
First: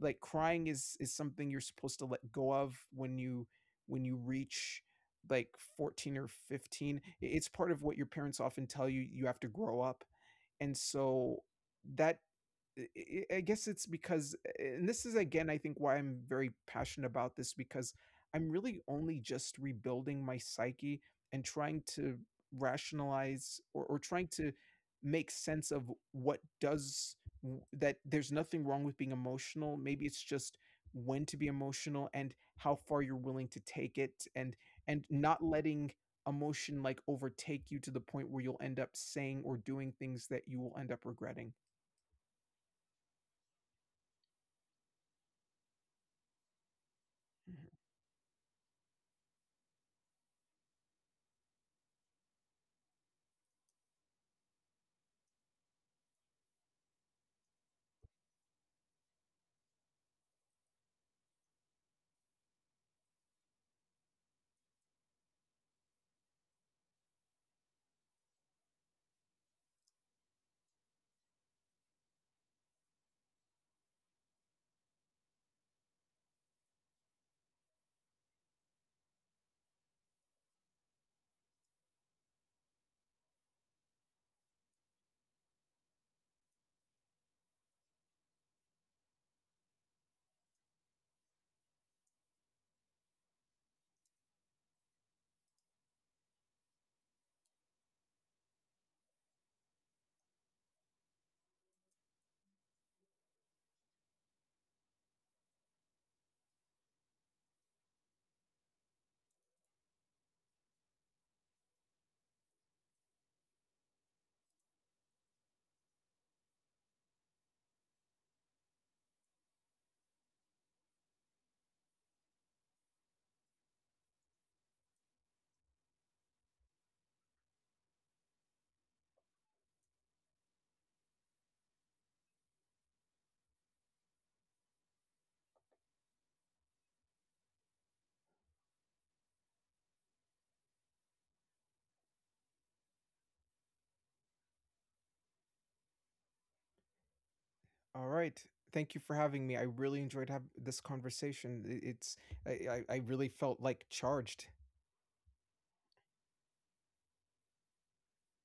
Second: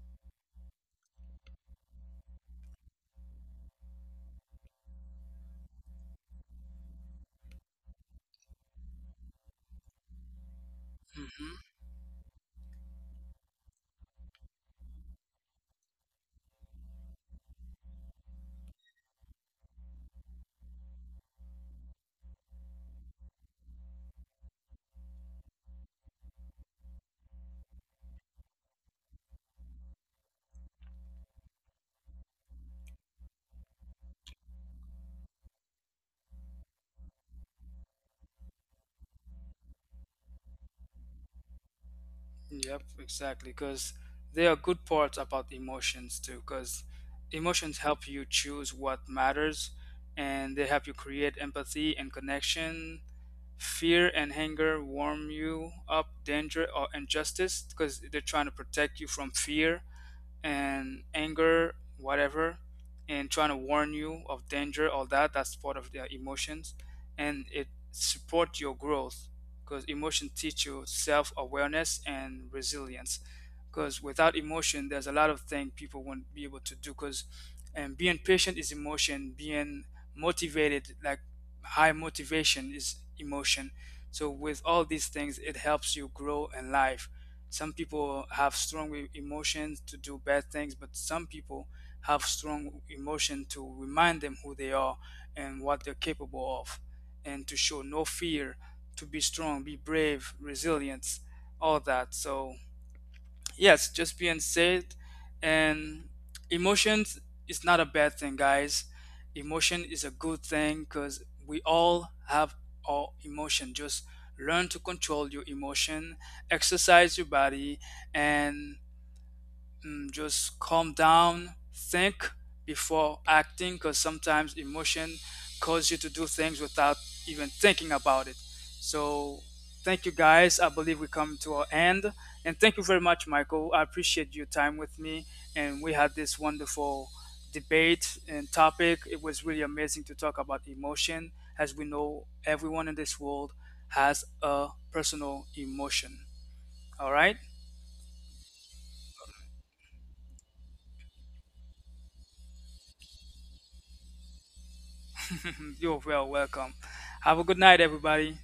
Speaker 2: like crying is something you're supposed to let go of when you, when you reach like 14 or 15. It's part of what your parents often tell you, you have to grow up. And so
Speaker 1: Mm-hmm.
Speaker 2: that, I guess it's because, and this is again, I think why I'm very passionate about this, because I'm really only just rebuilding my psyche and trying to rationalize, or trying to make sense of what does that, there's nothing wrong with being emotional. Maybe it's just when to be emotional and how far you're willing to take it, and not letting emotion like overtake you to the point where you'll end up saying or doing things that you will end up regretting.
Speaker 1: Yep. Exactly. Because there are good parts about emotions too. Because emotions help you choose what matters, and they help you create empathy and connection. Fear and anger warm you up danger or injustice because they're trying to protect you from fear and anger, whatever, and trying to warn you of danger, all that. That's part of their emotions, and it supports your growth because emotion teach you self awareness and resilience. Because without emotion, there's a lot of things people won't be able to do. Because, and being patient is emotion. Being motivated, like high motivation, is emotion. So with all these things, it helps you grow in life. Some people have strong emotions to do bad things, but some people have strong emotion to remind them who they are and what they're capable of, and to show no fear, to be strong, be brave, resilience, all that. So yes, just being said, and emotions is not a bad thing, guys. Emotion is a good thing because we all have our emotion. Just learn to control your emotion, exercise your body, and mm, just calm down, think before acting, because sometimes emotion cause you to do things without even thinking about it. So, thank you guys. I believe we come to our end, and thank you very much, Michael. I appreciate your time with me, and we had this wonderful debate and topic. It was really amazing to talk about emotion, as we know everyone in this world has a personal emotion. All right.
Speaker 2: All right. Thank you for having me. I really enjoyed have this conversation. It's, I really felt like charged
Speaker 1: *laughs* You're well welcome. Have a good night, everybody.